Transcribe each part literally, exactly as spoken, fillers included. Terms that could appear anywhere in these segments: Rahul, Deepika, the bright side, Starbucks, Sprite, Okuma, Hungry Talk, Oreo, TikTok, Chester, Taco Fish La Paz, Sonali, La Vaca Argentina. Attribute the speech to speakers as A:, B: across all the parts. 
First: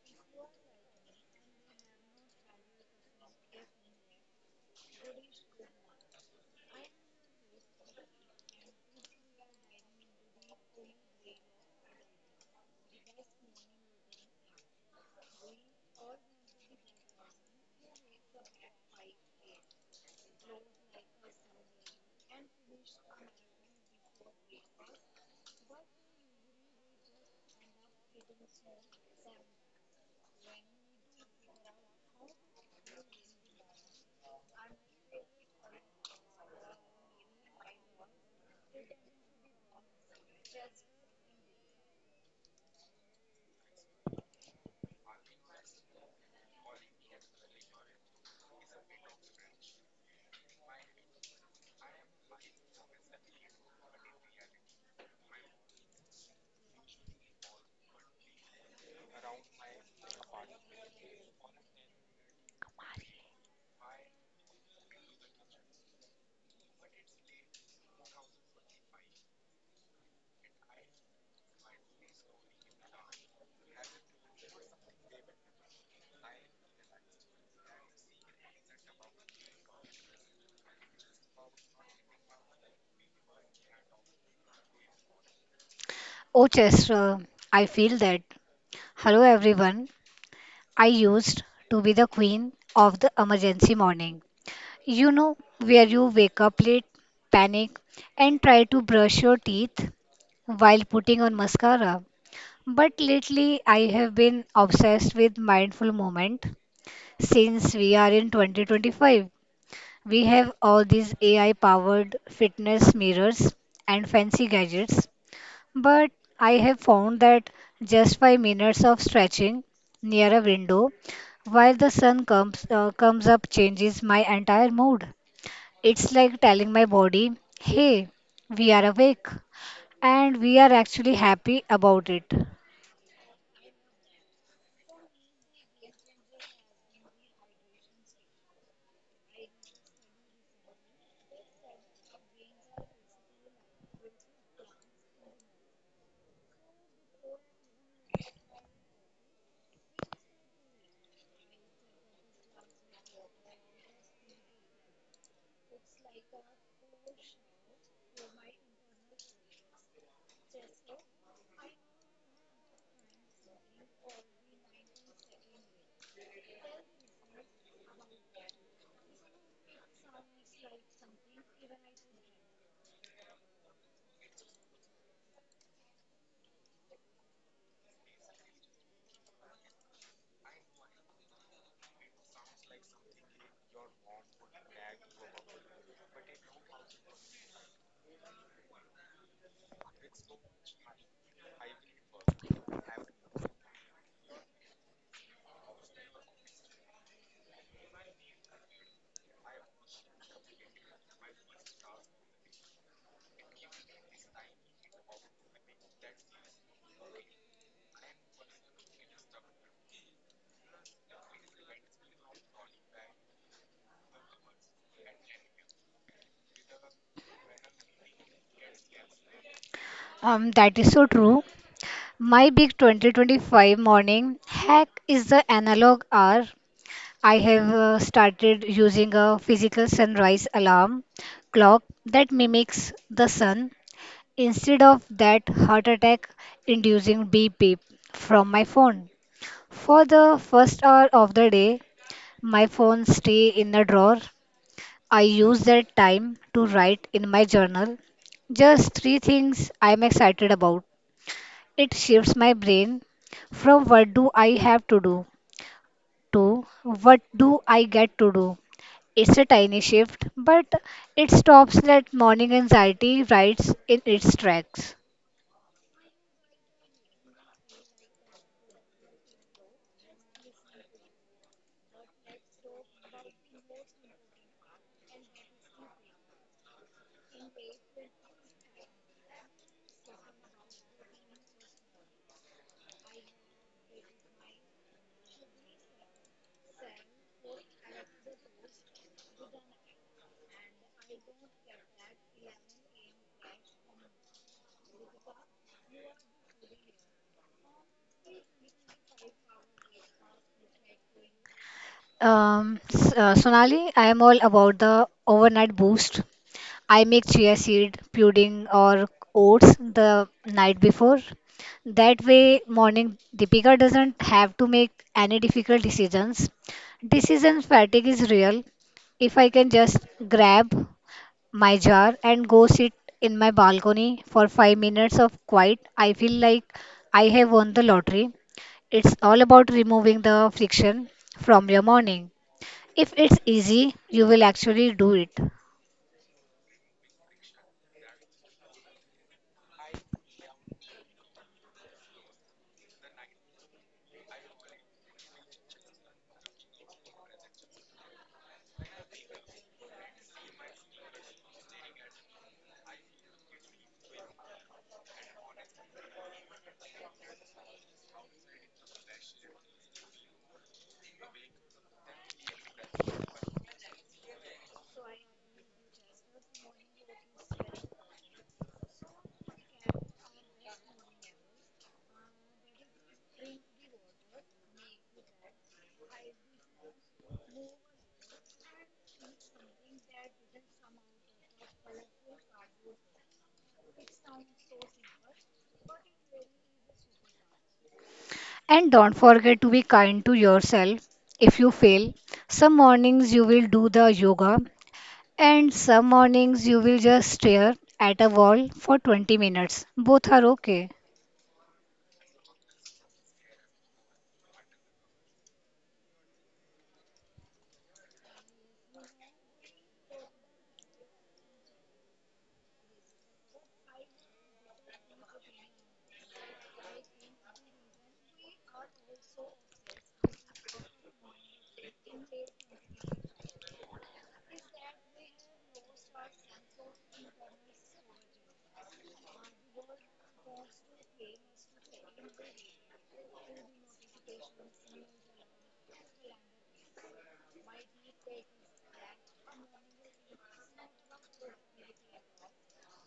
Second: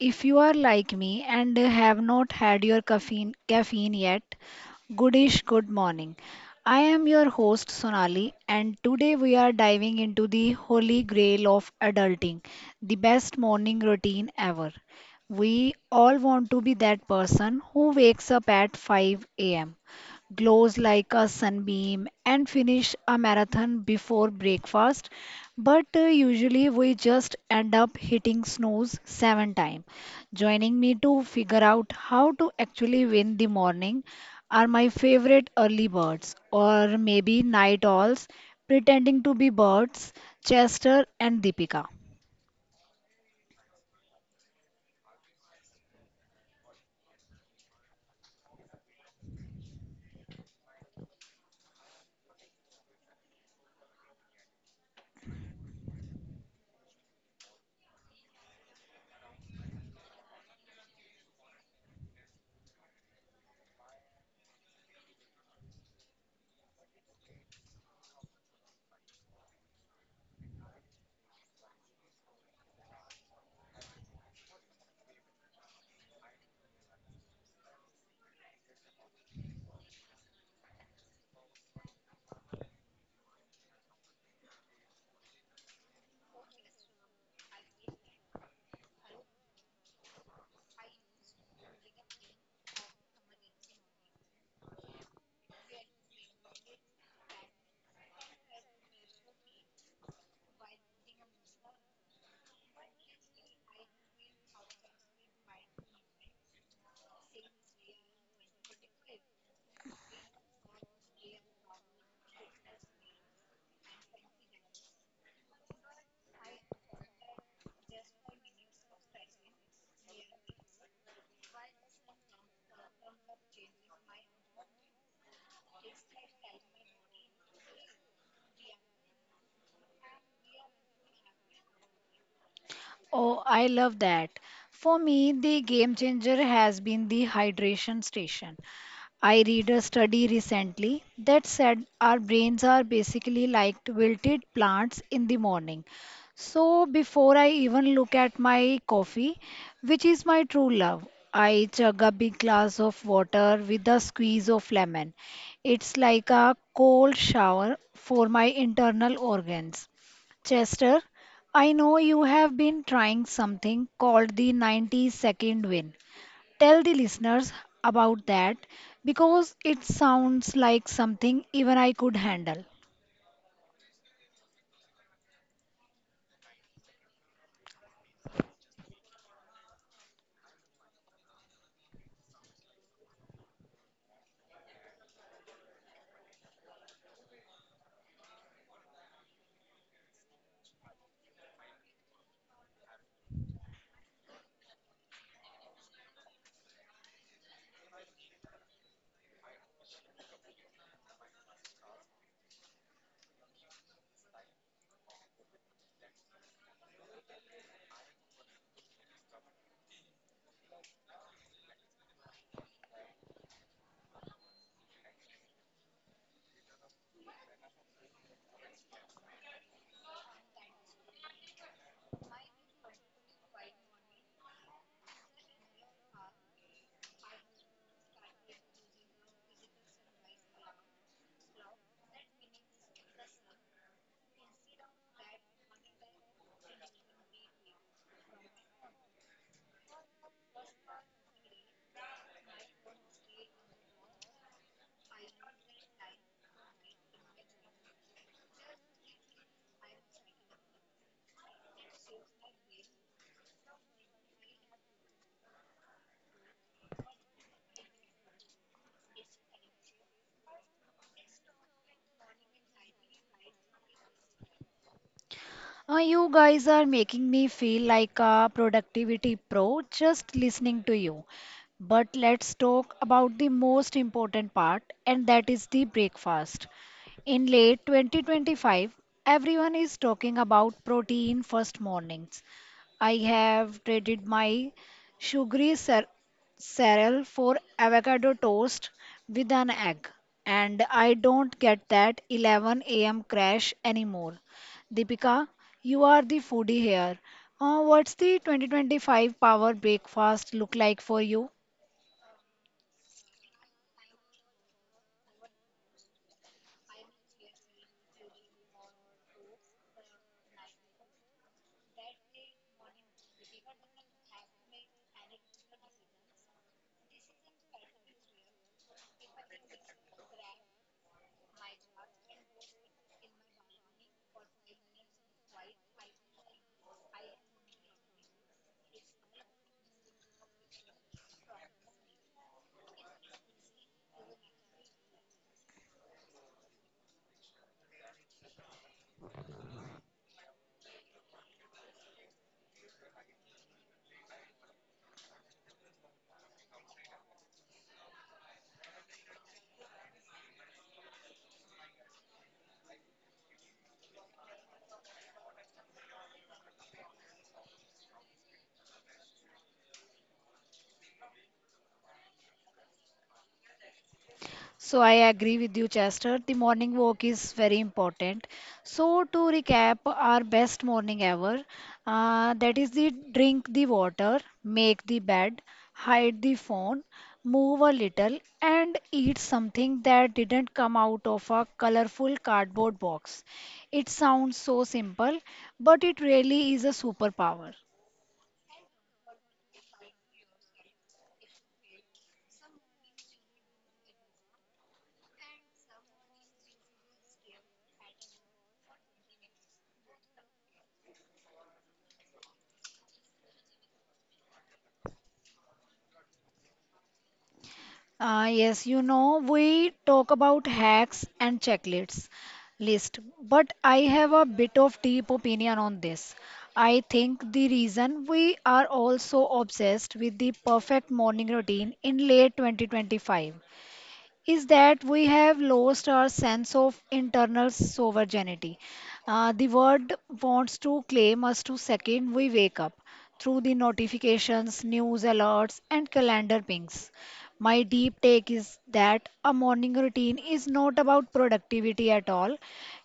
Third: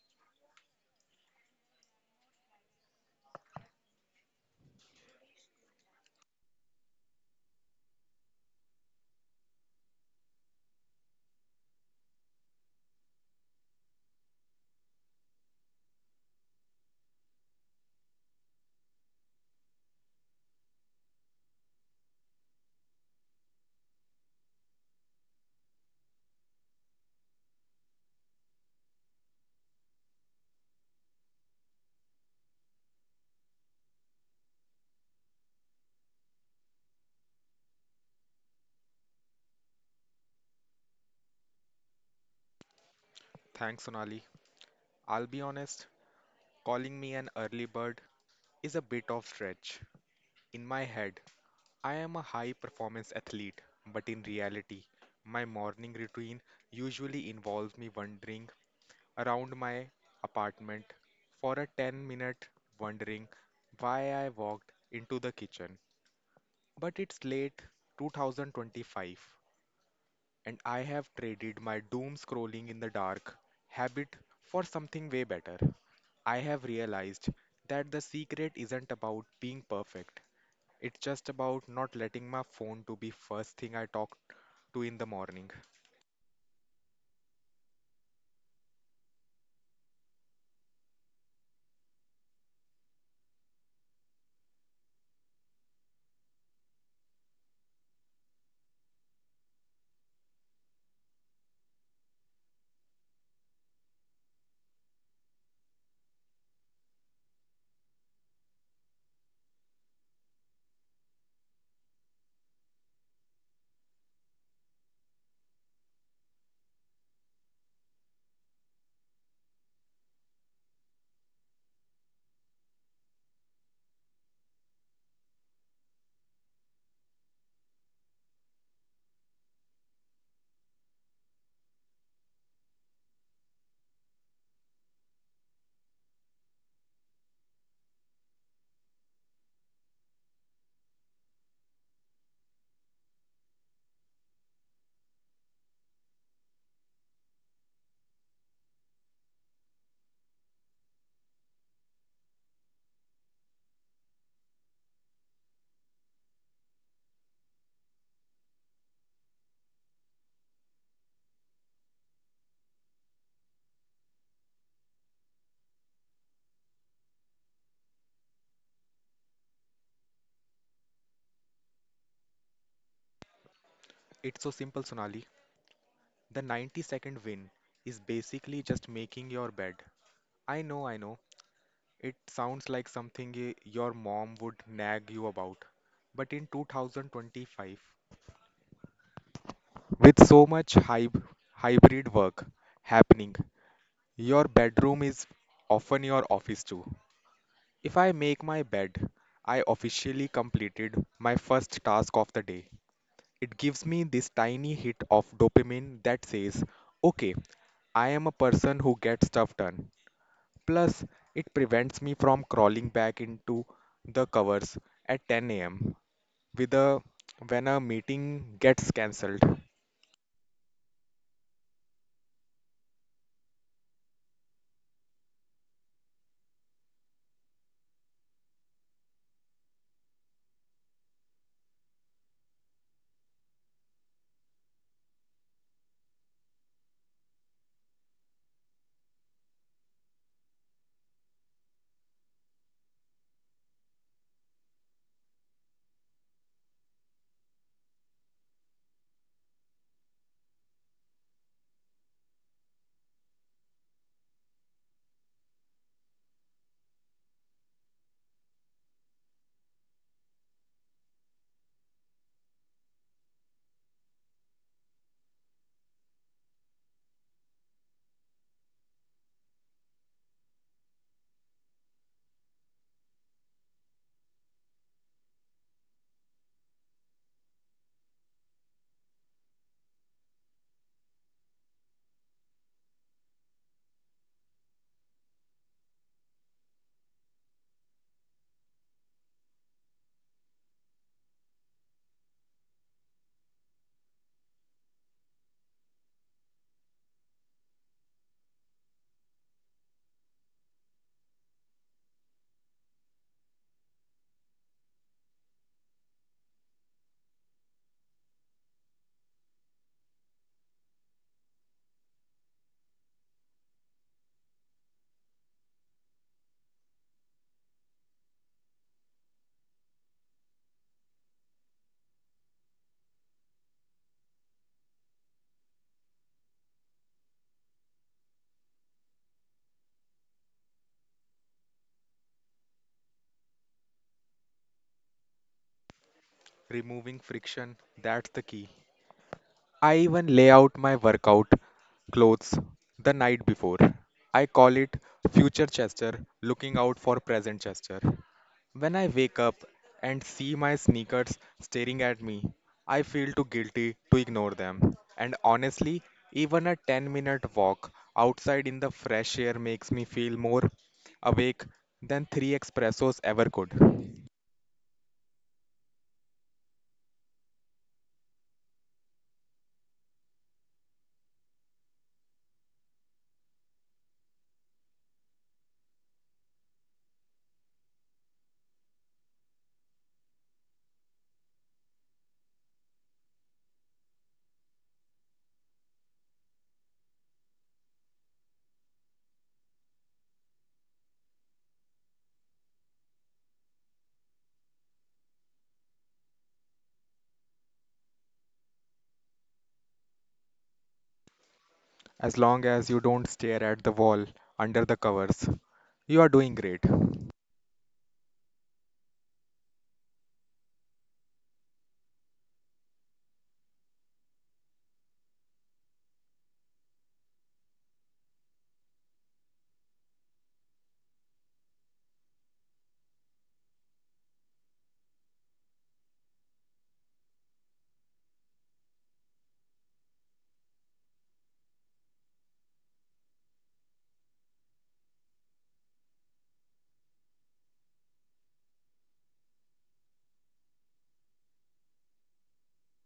A: if you are like me and have not had your caffeine, caffeine yet, goodish good morning. I am your host Sonali, and today we are diving into the holy grail of adulting, the best morning routine ever. We all want to be that person who wakes up at five a.m, glows like a sunbeam, and finish a marathon before breakfast. But uh, usually we just end up hitting snooze seven times. Joining me to figure out how to actually win the morning are my favorite early birds, or maybe night owls, pretending to be birds, Chester and Deepika.
B: Thanks, Sonali. I'll be honest, calling me an early bird is a bit of stretch. In my head, I am a high performance athlete, but in reality, my morning routine usually involves me wandering around my apartment for a ten minute wondering why I walked into the kitchen. But it's late two thousand twenty-five and I have traded my doom scrolling in the dark habit for something way better. I have realized that the secret isn't about being perfect. It's just about not letting my phone to be first thing I talk to in the morning.
C: Oh, Chester, I feel that. Hello, everyone. I used to be the queen of the emergency morning. You know, where you wake up late, panic, and try to brush your teeth while putting on mascara. But lately, I have been obsessed with mindful moment. Since we are in twenty twenty-five, we have all these A I powered fitness mirrors and fancy gadgets. But I have found that just five minutes of stretching near a window while the sun comes, uh, comes up changes my entire mood. It's like telling my body, hey, we are awake and we are actually happy about it.
A: Oh, I love that. For me, the game changer has been the hydration station. I read a study recently that said our brains are basically like wilted plants in the morning. So before I even look at my coffee, which is my true love, I chug a big glass of water with a squeeze of lemon. It's like a cold shower for my internal organs. Chester, I know you have been trying something called the ninety second win. Tell the listeners about that because it sounds like something even I could handle.
B: It's so simple, Sonali. The ninety second win is basically just making your bed. I know, I know. It sounds like something y- your mom would nag you about. But in twenty twenty-five, with so much hyb- hybrid work happening, your bedroom is often your office too. If I make my bed, I officially completed my first task of the day. It gives me this tiny hit of dopamine that says, okay, I am a person who gets stuff done. Plus, it prevents me from crawling back into the covers at ten a m with a when a meeting gets cancelled.
C: Um, that is so true. My big twenty twenty-five morning hack is the analog hour. I have uh, started using a physical sunrise alarm clock that mimics the sun instead of that heart attack inducing beep beep from my phone. For the first hour of the day, my phone stay in the drawer. I use that time to write in my journal just three things I'm excited about. It shifts my brain from what do I have to do to what do I get to do. It's a tiny shift, but it stops that morning anxiety rides in its tracks.
A: Uh, you guys are making me feel like a productivity pro just listening to you. But let's talk about the most important part, and that is the breakfast. In late twenty twenty-five, everyone is talking about protein first mornings. I have traded my sugary cer- cereal for avocado toast with an egg, and I don't get that eleven a m crash anymore. Deepika, you are the foodie here. Uh, what's the twenty twenty-five power breakfast look like for you?
C: Um, S- uh, Sonali, I am all about the overnight boost. I make chia seed, pudding, or oats the night before. That way, morning Deepika doesn't have to make any difficult decisions. Decision fatigue is real. If I can just grab my jar and go sit in my balcony for five minutes of quiet, I feel like I have won the lottery. It's all about removing the friction from your morning. If it's easy, you will actually do it.
B: Removing friction, that's the key. I even lay out my workout clothes the night before. I call it future Chester looking out for present Chester. When I wake up and see my sneakers staring at me, I feel too guilty to ignore them. And honestly, even a ten minute walk outside in the fresh air makes me feel more awake than three espressos ever could.
A: So I agree with you, Chester. The morning walk is very important. So to recap, our best morning ever, uh, that is the drink the water, make the bed, hide the phone, move a little, and eat something that didn't come out of a colorful cardboard box. It sounds so simple, but it really is a superpower.
C: And don't forget to be kind to yourself if you fail. Some mornings you will do the yoga, and some mornings you will just stare at a wall for twenty minutes. Both are okay.
B: As long as you don't stare at the wall under the covers, you are doing great.
A: Uh, yes, you know, we talk about hacks and checklists list, but I have a bit of deep opinion on this. I think the reason we are all so obsessed with the perfect morning routine in late twenty twenty-five is that we have lost our sense of internal sovereignty. Uh, the world wants to claim us to second we wake up through the notifications, news alerts, and calendar pings. My deep take is that a morning routine is not about productivity at all.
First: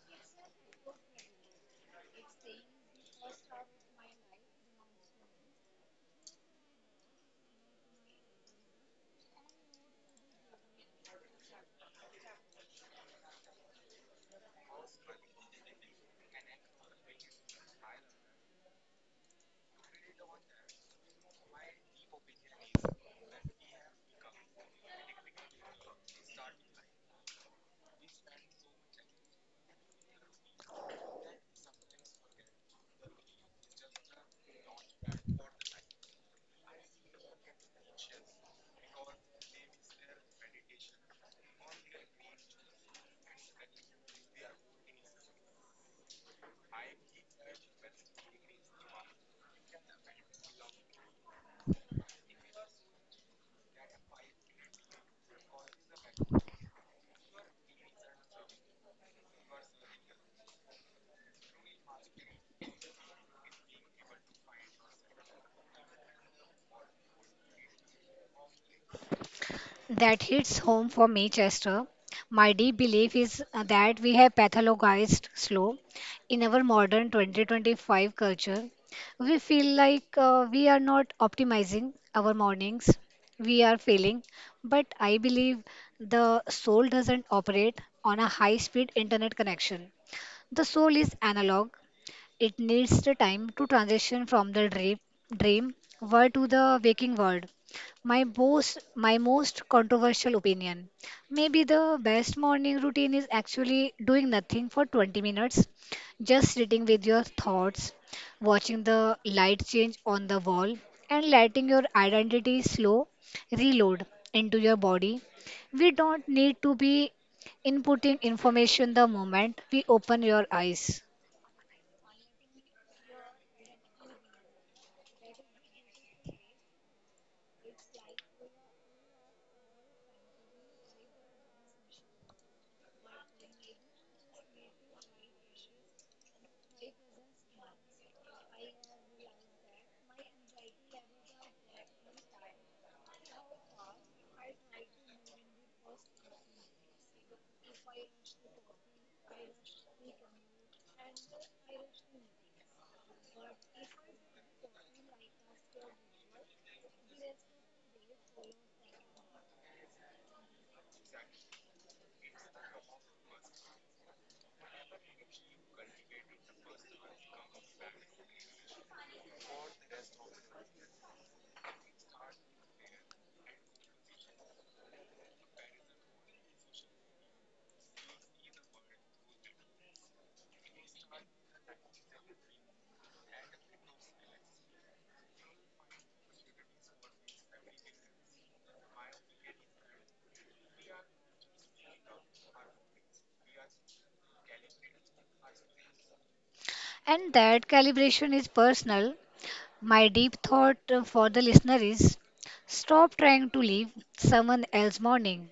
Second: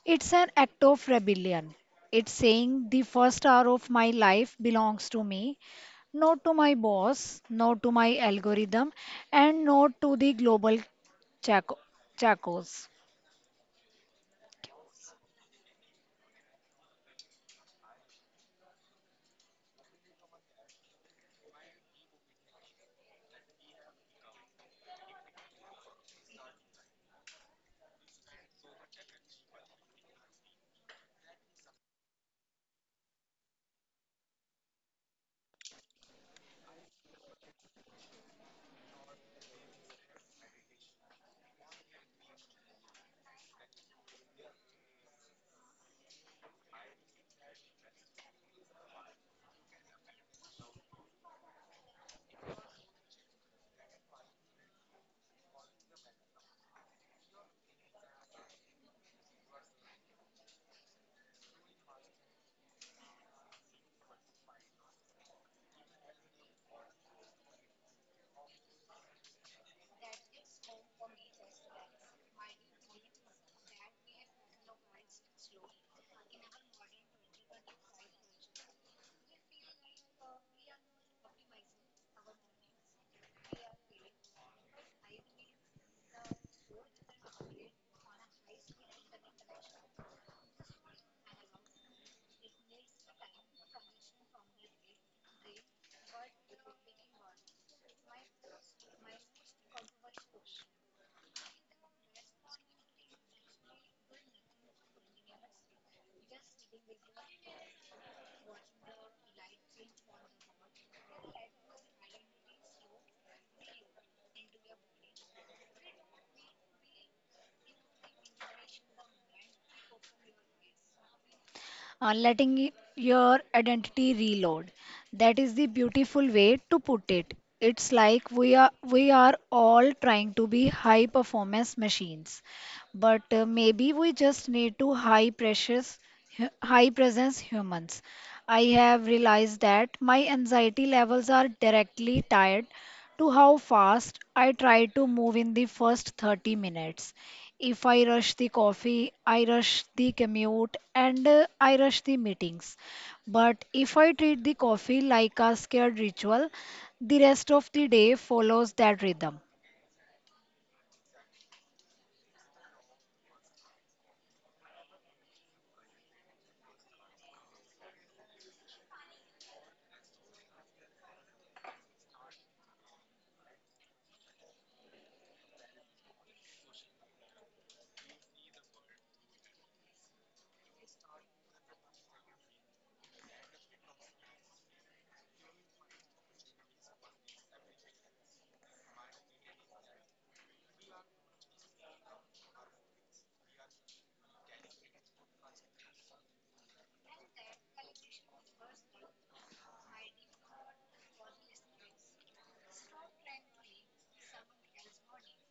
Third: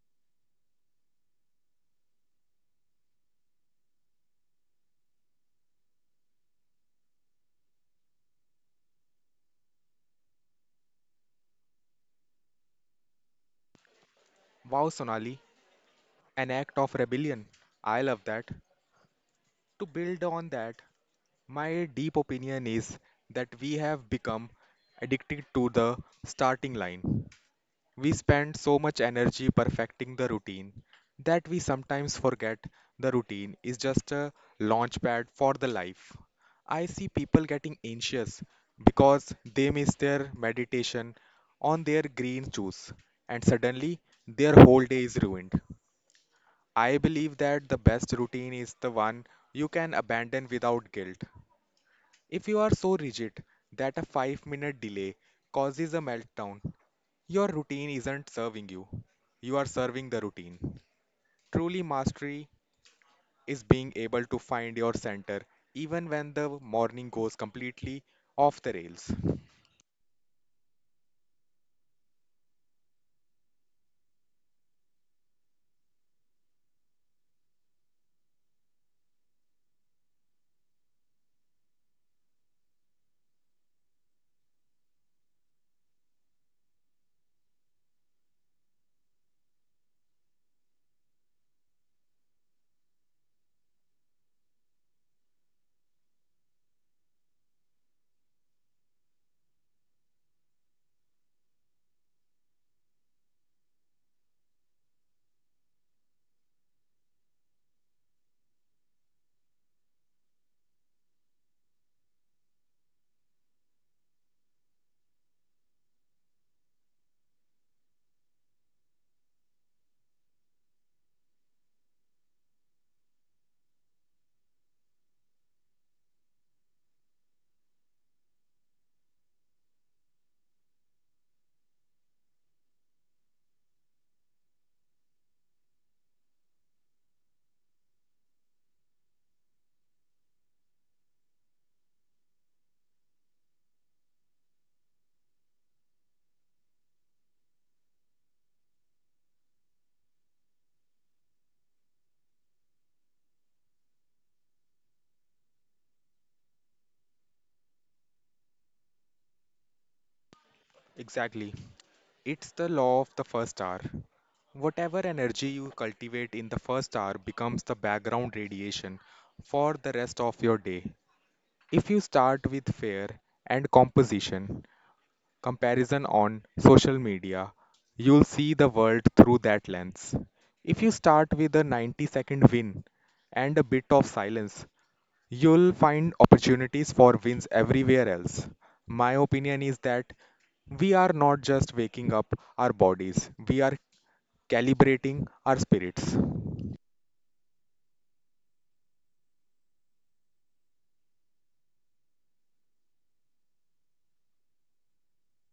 A: It's an act of rebellion. It's saying the first hour of my life belongs to me, not to my boss, not to my algorithm, and not to the global Chaco, Chacos,
B: Wow, Sonali, an act of rebellion. I love that. To build on that, my deep opinion is that we have become addicted to the starting line. We spend so much energy perfecting the routine that we sometimes forget the routine is just a launch pad for the life. I see people getting anxious because they miss their meditation on their green juice and suddenly their whole day is ruined. I believe that the best routine is the one you can abandon without guilt. If you are so rigid that a five minute delay causes a meltdown, your routine isn't serving you. You are serving the routine. Truly, mastery is being able to find your center even when the morning goes completely off the rails.
C: That hits home for me, Chester. My deep belief is uh, that we have pathologized slow in our modern twenty twenty-five culture. We feel like uh, we are not optimizing our mornings, we are failing. But I believe the soul doesn't operate on a high speed internet connection. The soul is analog, it needs the time to transition from the dream, dream world to the waking world. My most, my most controversial opinion. Maybe the best morning routine is actually doing nothing for twenty minutes, just sitting with your thoughts, watching the light change on the wall, and letting your identity slow reload into your body. We don't need to be inputting information the moment we open your eyes.
A: uh, letting y- your identity reload. That is the beautiful way to put it. It's like we are we are all trying to be high performance machines, but uh, maybe we just need to high precious hu- high presence humans. I have realized that my anxiety levels are directly tied to how fast I try to move in the first thirty minutes. If I rush the coffee, I rush the commute, and uh, I rush the meetings. But if I treat the coffee like a scared ritual, the rest of the day follows that rhythm,
B: Exactly. It's the law of the first hour. Whatever energy you cultivate in the first hour becomes the background radiation for the rest of your day. If you start with fear and composition, comparison on social media, you'll see the world through that lens. If you start with a ninety second win and a bit of silence, you'll find opportunities for wins everywhere else. My opinion is that we are not just waking up our bodies, we are calibrating our spirits.
C: And that calibration is personal. My deep thought uh, for the listener is stop trying to live someone else's morning.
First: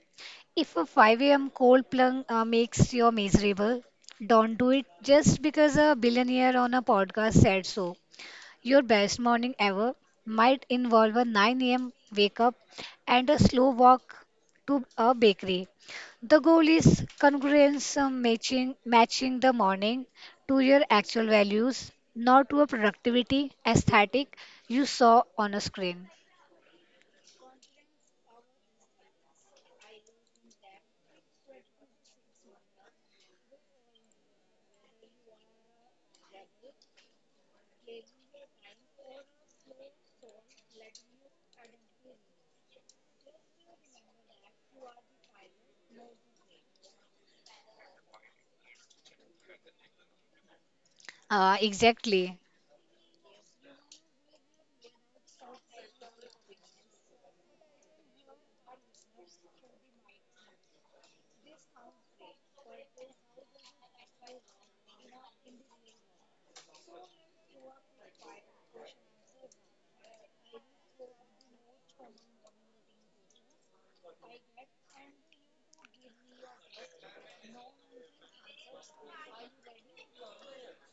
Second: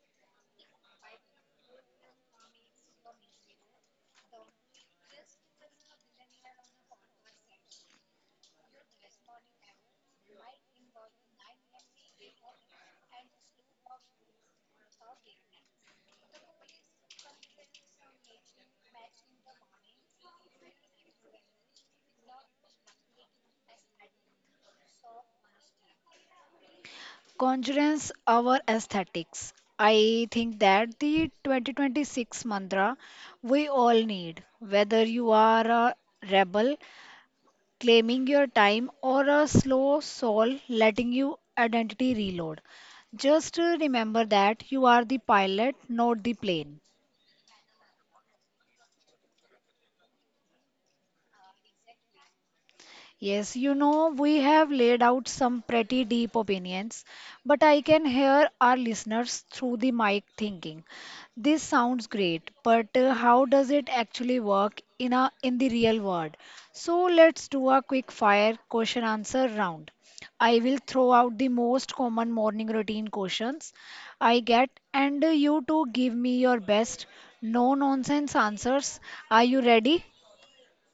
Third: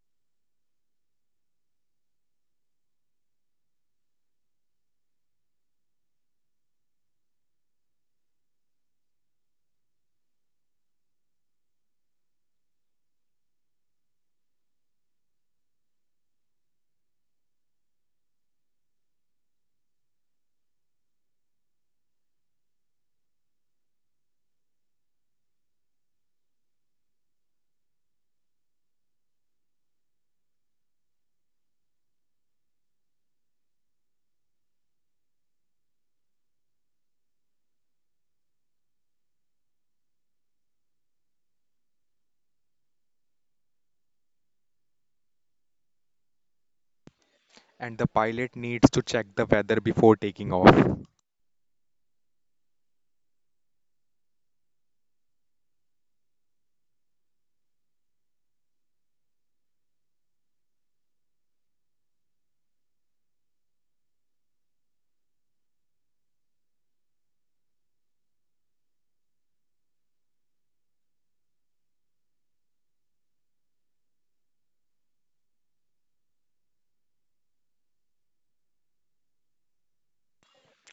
C: If a five a m cold plunge uh, makes you miserable, don't do it just because a billionaire on a podcast said so. Your best morning ever might involve a nine a m wake up and a slow walk to a bakery. The goal is congruence, uh, matching, matching the morning to your actual values, not to a productivity aesthetic you saw on a screen.
A: conjures our aesthetics. I think that the twenty twenty-six mantra we all need, whether you are a rebel claiming your time or a slow soul letting you identity reload. Just uh, remember that you are the pilot, not the plane.
B: And the pilot needs to check the weather before taking off.
C: Uh, exactly.
A: Yes, you know, we have laid out some pretty deep opinions, but I can hear our listeners through the mic thinking, this sounds great, but uh, how does it actually work in a in the real world? So let's do a quick fire question answer round. I will throw out the most common morning routine questions I get, and uh, you two give me your best no nonsense answers. Are you ready?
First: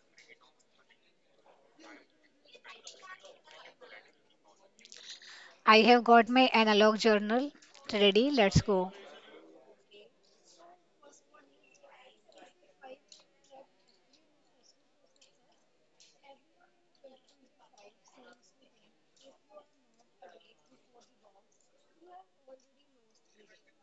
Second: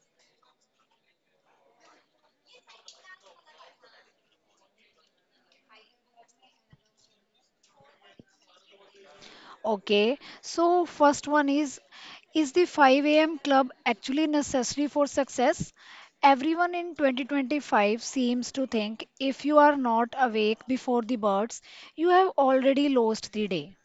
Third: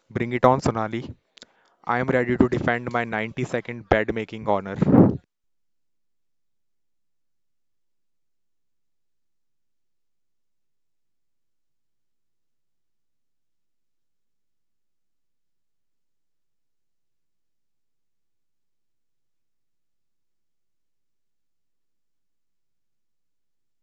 B: Bring it on, Sonali. I am ready to defend my ninety second bed making honor.
C: I have got my analog journal ready. Let's go.
A: Okay, so first one is: is the five a m club actually necessary for success? Everyone in twenty twenty-five seems to think if you are not awake before the birds, you have already lost the day.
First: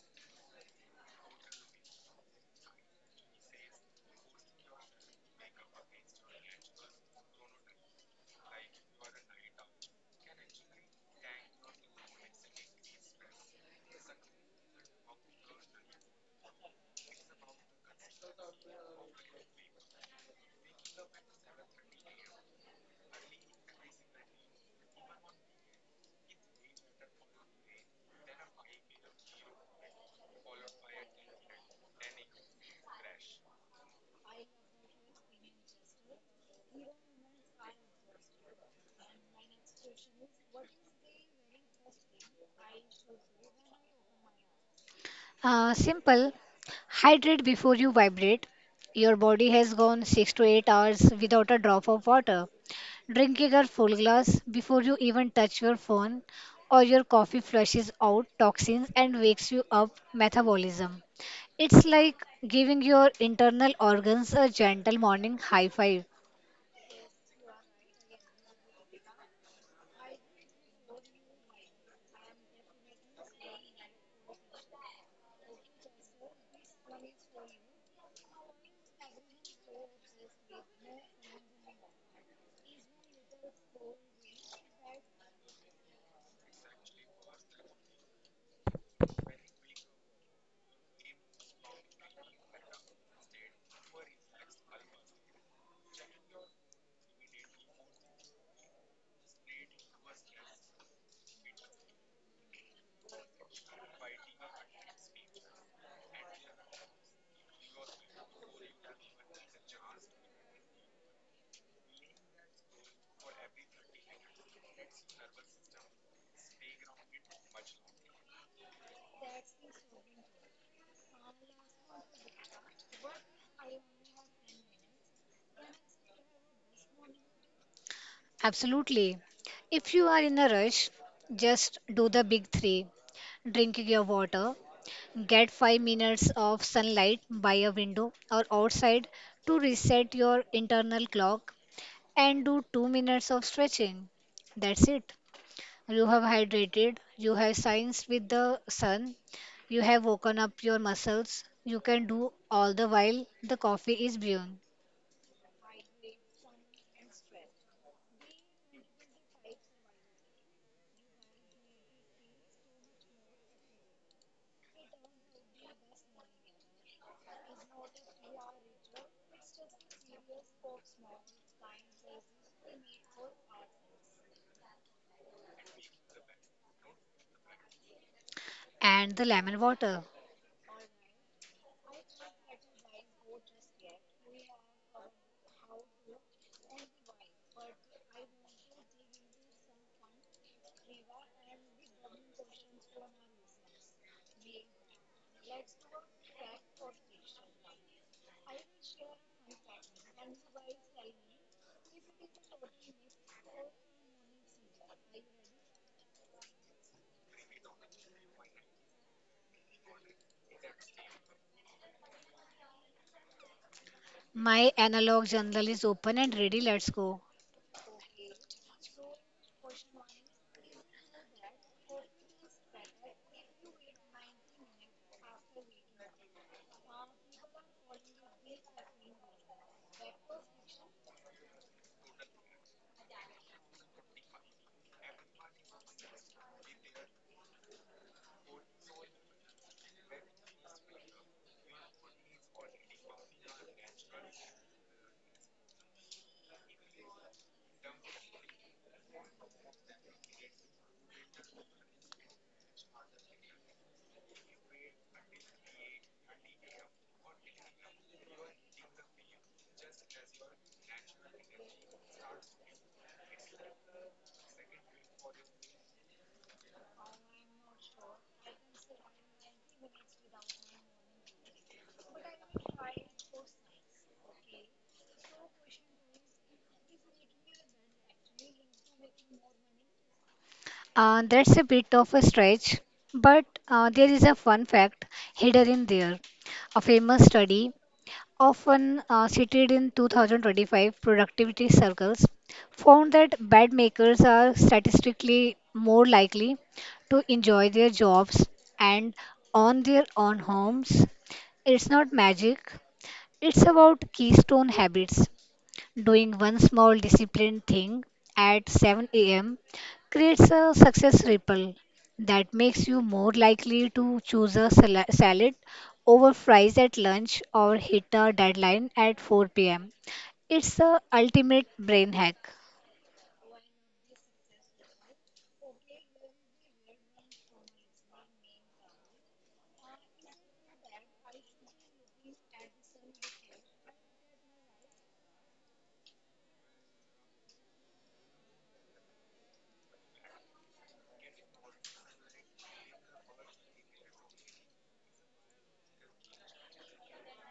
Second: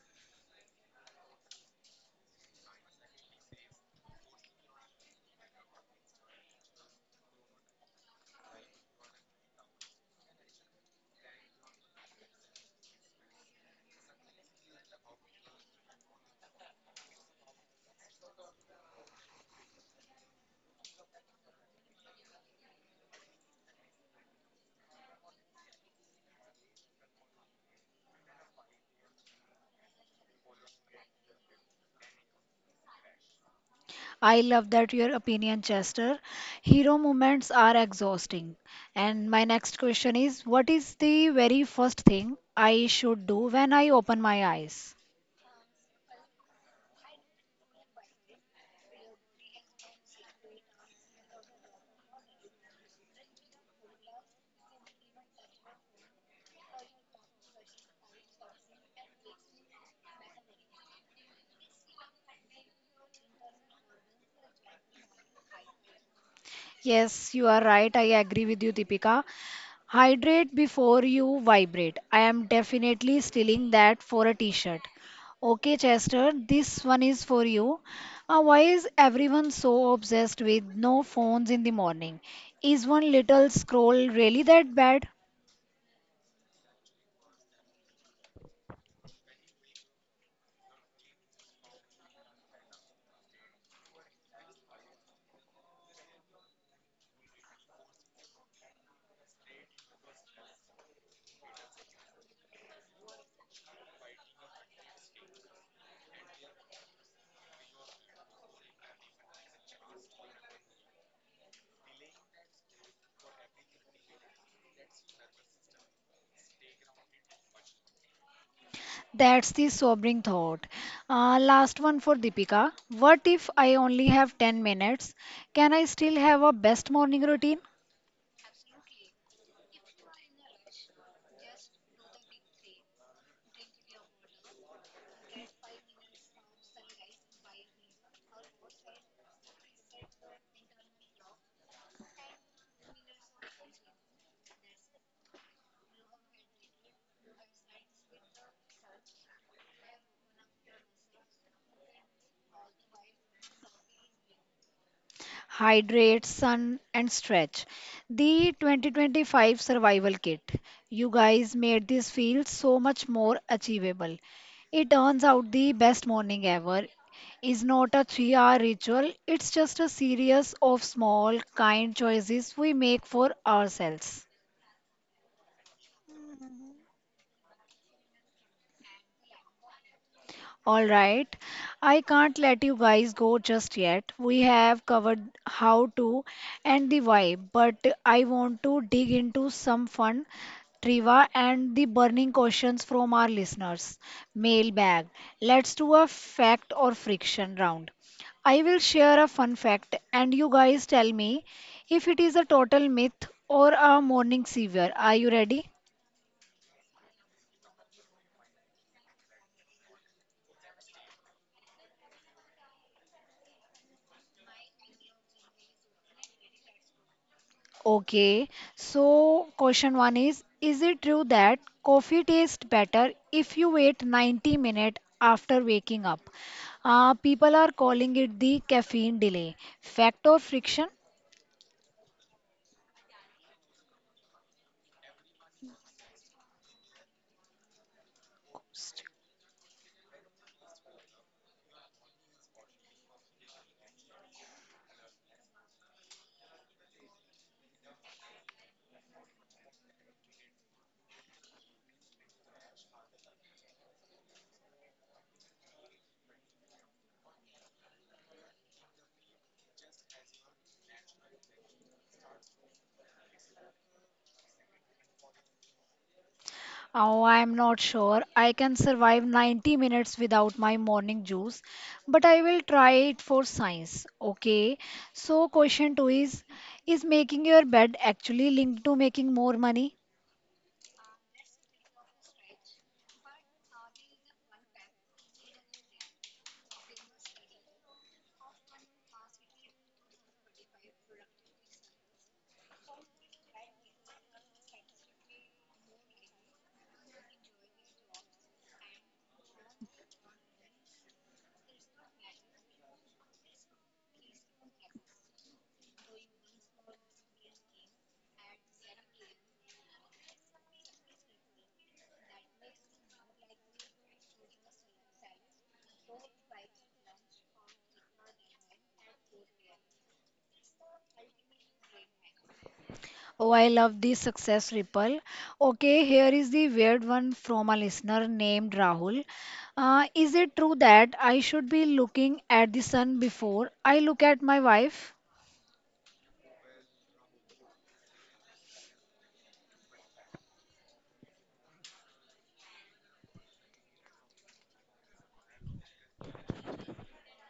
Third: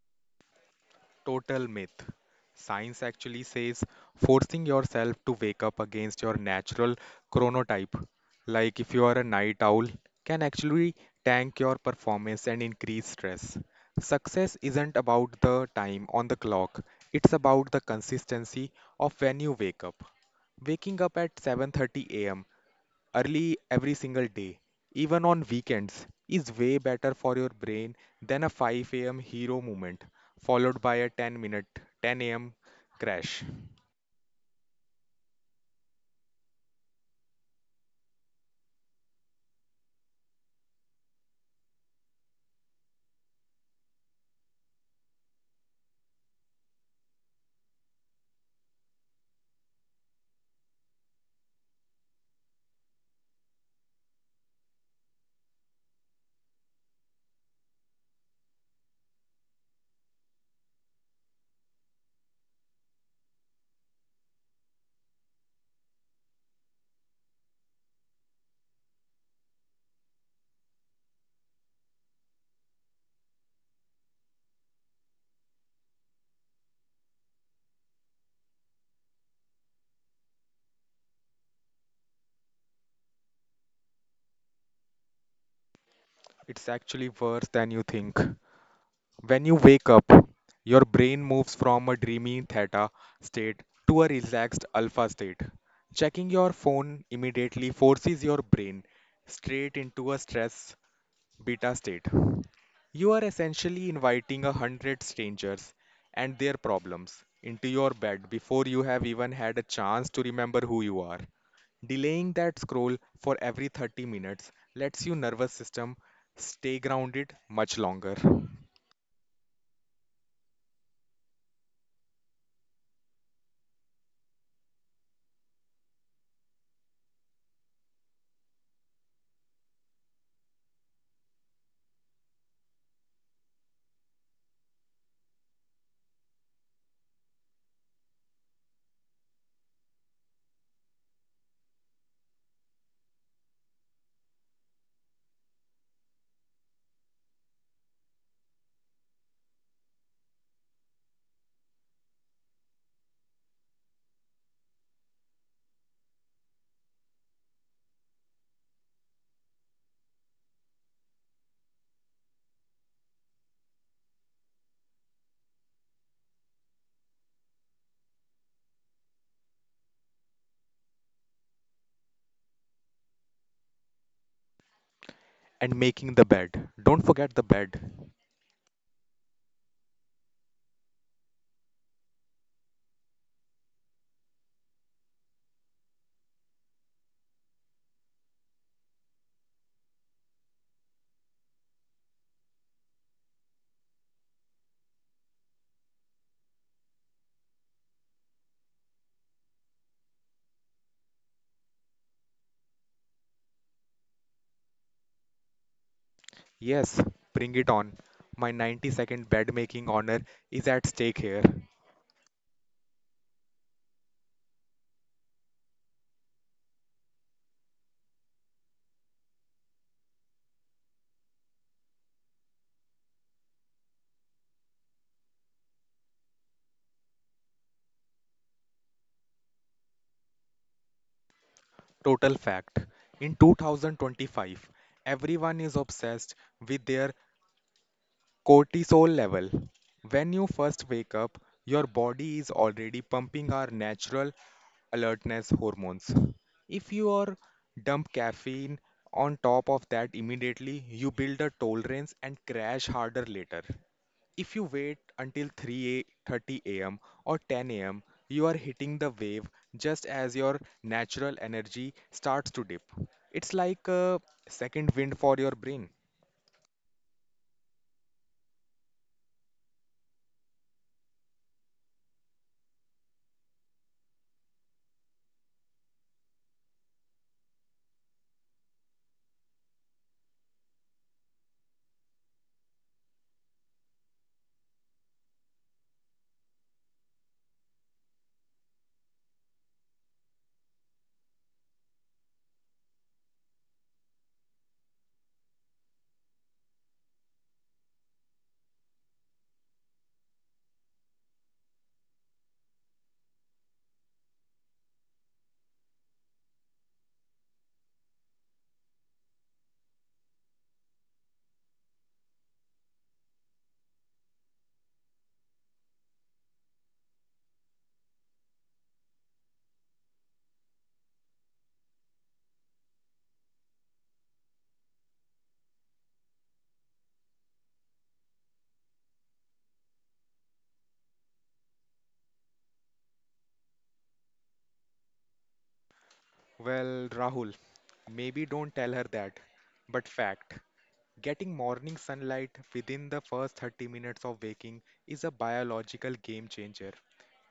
B: Total myth. Science actually says forcing yourself to wake up against your natural chronotype, like if you are a night owl, can actually tank your performance and increase stress. Success isn't about the time on the clock, it's about the consistency of when you wake up. Waking up at seven thirty a m early every single day, even on weekends, is way better for your brain than a five a m hero moment followed by a ten minute ten a m crash.
A: I love that your opinion, Chester. Hero moments are exhausting. And my next question is: what is the very first thing I should do when I open my eyes?
C: Uh, simple. Hydrate before you vibrate. Your body has gone six to eight hours without a drop of water. Drinking a full glass before you even touch your phone or your coffee flushes out toxins and wakes you up metabolism. It's like giving your internal organs a gentle morning high five.
A: Yes, you are right. I agree with you, Deepika. Hydrate before you vibrate. I am definitely stealing that for a t-shirt. Okay, Chester, this one is for you. Uh, why is everyone so obsessed with no phones in the morning? Is one little scroll really that bad?
B: It's actually worse than you think. When you wake up, your brain moves from a dreamy theta state to a relaxed alpha state. Checking your phone immediately forces your brain straight into a stress beta state. You are essentially inviting a hundred strangers and their problems into your bed before you have even had a chance to remember who you are. Delaying that scroll for every thirty minutes lets your nervous system stay grounded much longer.
A: That's the sobering thought. Uh, last one for Deepika. What if I only have ten minutes? Can I still have a best morning routine?
C: Absolutely. If you are in a rush, just do the big three drinking your water, get five minutes of sunlight by a window or outside to reset your internal clock, and do two minutes of stretching. That's it. You have hydrated, you have science with the sun, you have woken up your muscles. You can do all the while the coffee is brewing
A: Hydrate, sun, and stretch. The twenty twenty-five survival kit. You guys made this feel so much more achievable. It turns out the best morning ever is not a three hour ritual, it's just a series of small, kind choices we make for ourselves.
B: And making the bed. Don't forget the bed.
C: and the lemon water.
A: All right. I can't let you guys go just yet. We have covered how to and the why, but I want to dig into some fun trivia and the burning questions from our listeners. Mailbag. Let's do a fact or friction round. I will share a fun fact and you guys tell me if it is a total myth or a morning fever. Are you ready?
B: Yes, bring it on. My ninety second bed making honor is at stake here.
C: My analog journal is open and ready. Let's go.
A: Okay, so question one is: is it true that coffee tastes better if you wait ninety minutes after waking up? Uh, people are calling it the caffeine delay. Fact or friction?
B: Total fact. In two thousand twenty-five, everyone is obsessed with their cortisol level. When you first wake up, your body is already pumping our natural alertness hormones. If you are dump caffeine on top of that immediately, you build a tolerance and crash harder later. If you wait until three thirty a m or ten a m, you are hitting the wave just as your natural energy starts to dip. It's like a second wind for your brain.
A: Oh, I'm not sure. I can survive ninety minutes without my morning juice, but I will try it for science. Okay, so question two is: is making your bed actually linked to making more money?
C: Uh, that's a bit of a stretch, but uh, there is a fun fact hidden in there. A famous study often uh, cited in twenty twenty-five productivity circles, found that bed makers are statistically more likely to enjoy their jobs and own their own homes. It's not magic, it's about keystone habits. Doing one small disciplined thing at seven a m creates a success ripple that makes you more likely to choose a sala- salad over fries at lunch or hit a deadline at four p m. It's the ultimate brain hack.
A: Oh, I love the success ripple. Okay, here is the weird one from a listener named Rahul. Uh, is it true that I should be looking at the sun before I look at my wife?
B: Well, Rahul, maybe don't tell her that, but fact. Getting morning sunlight within the first thirty minutes of waking is a biological game changer.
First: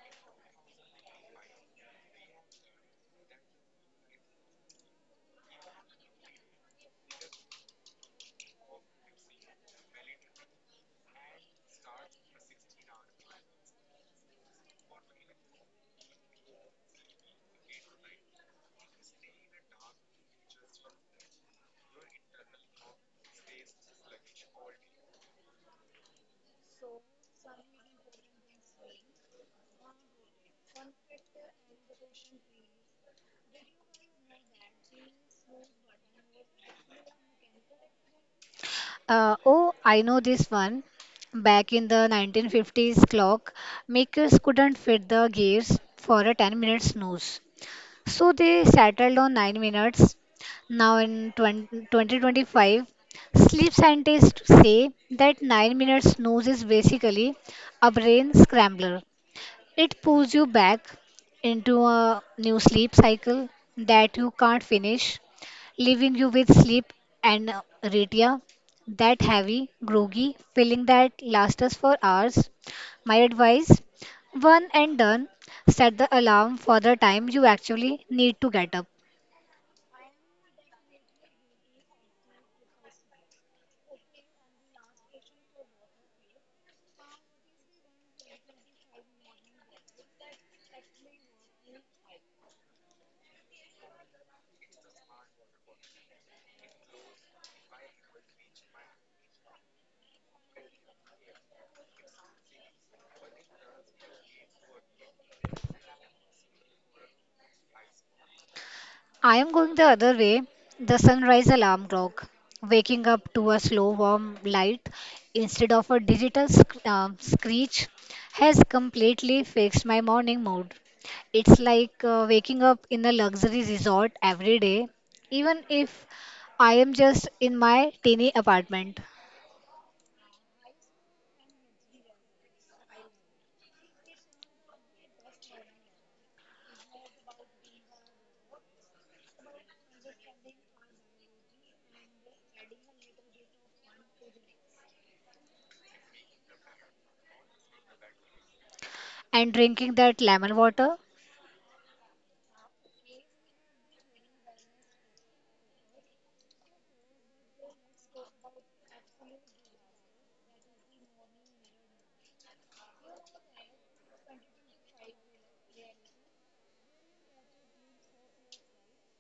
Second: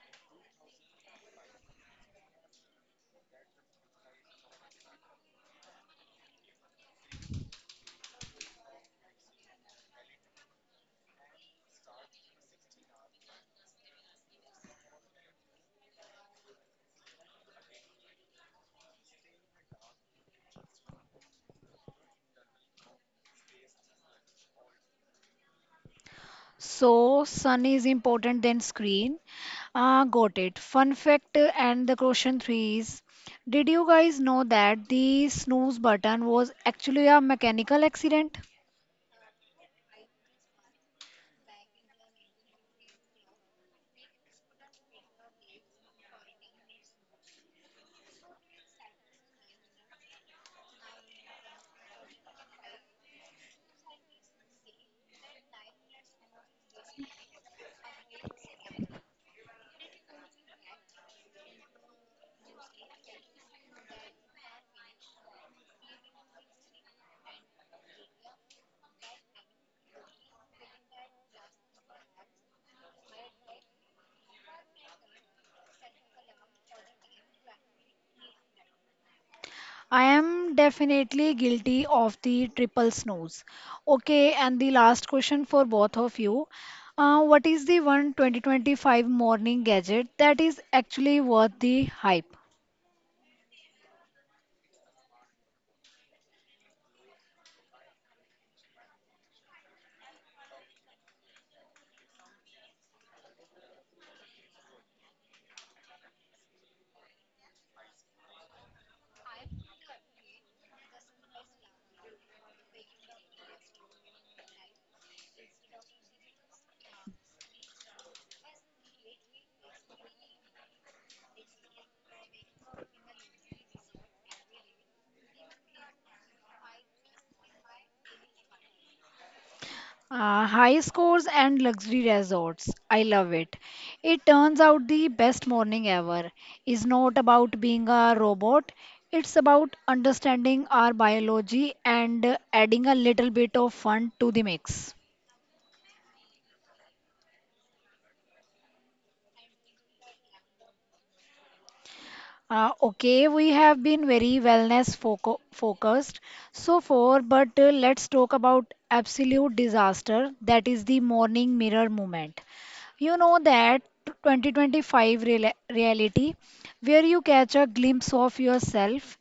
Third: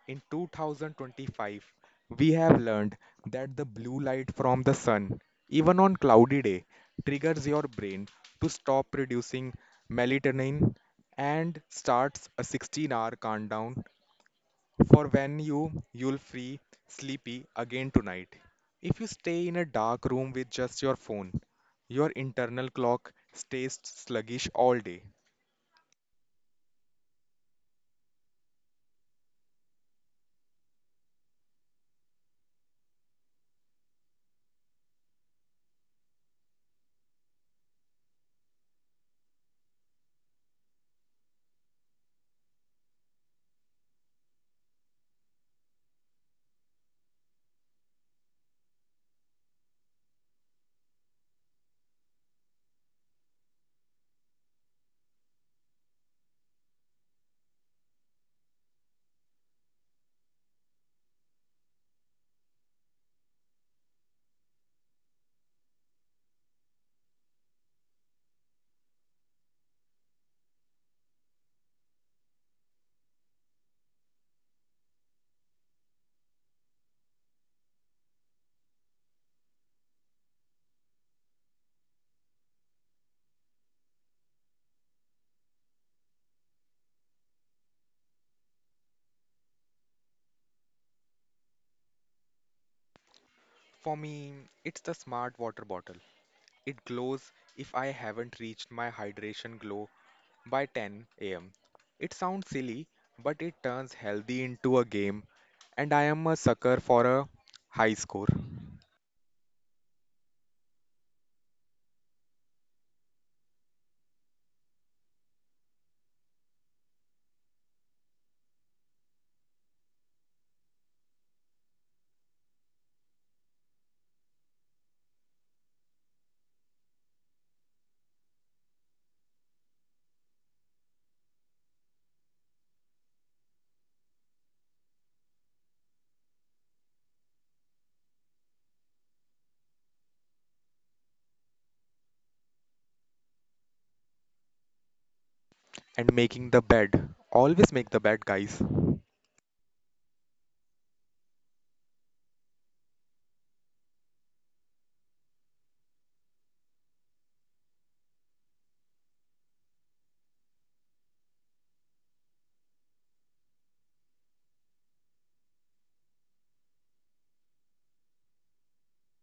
B: In twenty twenty-five, we have learned that the blue light from the sun, even on cloudy day, triggers your brain to stop producing melatonin and starts a sixteen-hour countdown for when you you'll feel sleepy again tonight. If you stay in a dark room with just your phone, your internal clock stays sluggish all day.
A: So, sun is important than screen. Ah, got it. Fun fact uh, and the question three is, did you guys know that the snooze button was actually a mechanical accident?
C: Uh, oh, I know this one. Back in the nineteen fifties clock, makers couldn't fit the gears for a ten minute snooze. So they settled on nine minutes. Now in twenty twenty twenty-five, sleep scientists say that nine minutes snooze is basically a brain scrambler. It pulls you back into a new sleep cycle that you can't finish, leaving you with sleep and retia, that heavy, groggy feeling that lasts us for hours. My advice one and done, set the alarm for the time you actually need to get up.
A: I am definitely guilty of the triple snooze. Okay, and the last question for both of you. Uh, what is the one twenty twenty-five morning gadget that is actually worth the hype?
B: For me, it's the smart water bottle. It glows if I haven't reached my hydration glow by ten a m. It sounds silly, but it turns healthy into a game, and I am a sucker for a high score.
C: I am going the other way. The sunrise alarm clock, waking up to a slow warm light instead of a digital sc- um, screech, has completely fixed my morning mood. It's like uh, waking up in a luxury resort every day, even if I am just in my tiny apartment
A: Uh, high scores and luxury resorts. I love it. It turns out the best morning ever is not about being a robot. It's about understanding our biology and adding a little bit of fun to the mix.
B: And making the bed. Always make the bed, guys.
C: and drinking that lemon water.
A: Uh, okay, we have been very wellness foco focused so far, but uh, let's talk about absolute disaster that is the morning mirror moment. You know that twenty twenty-five reala- reality where you catch a glimpse of yourself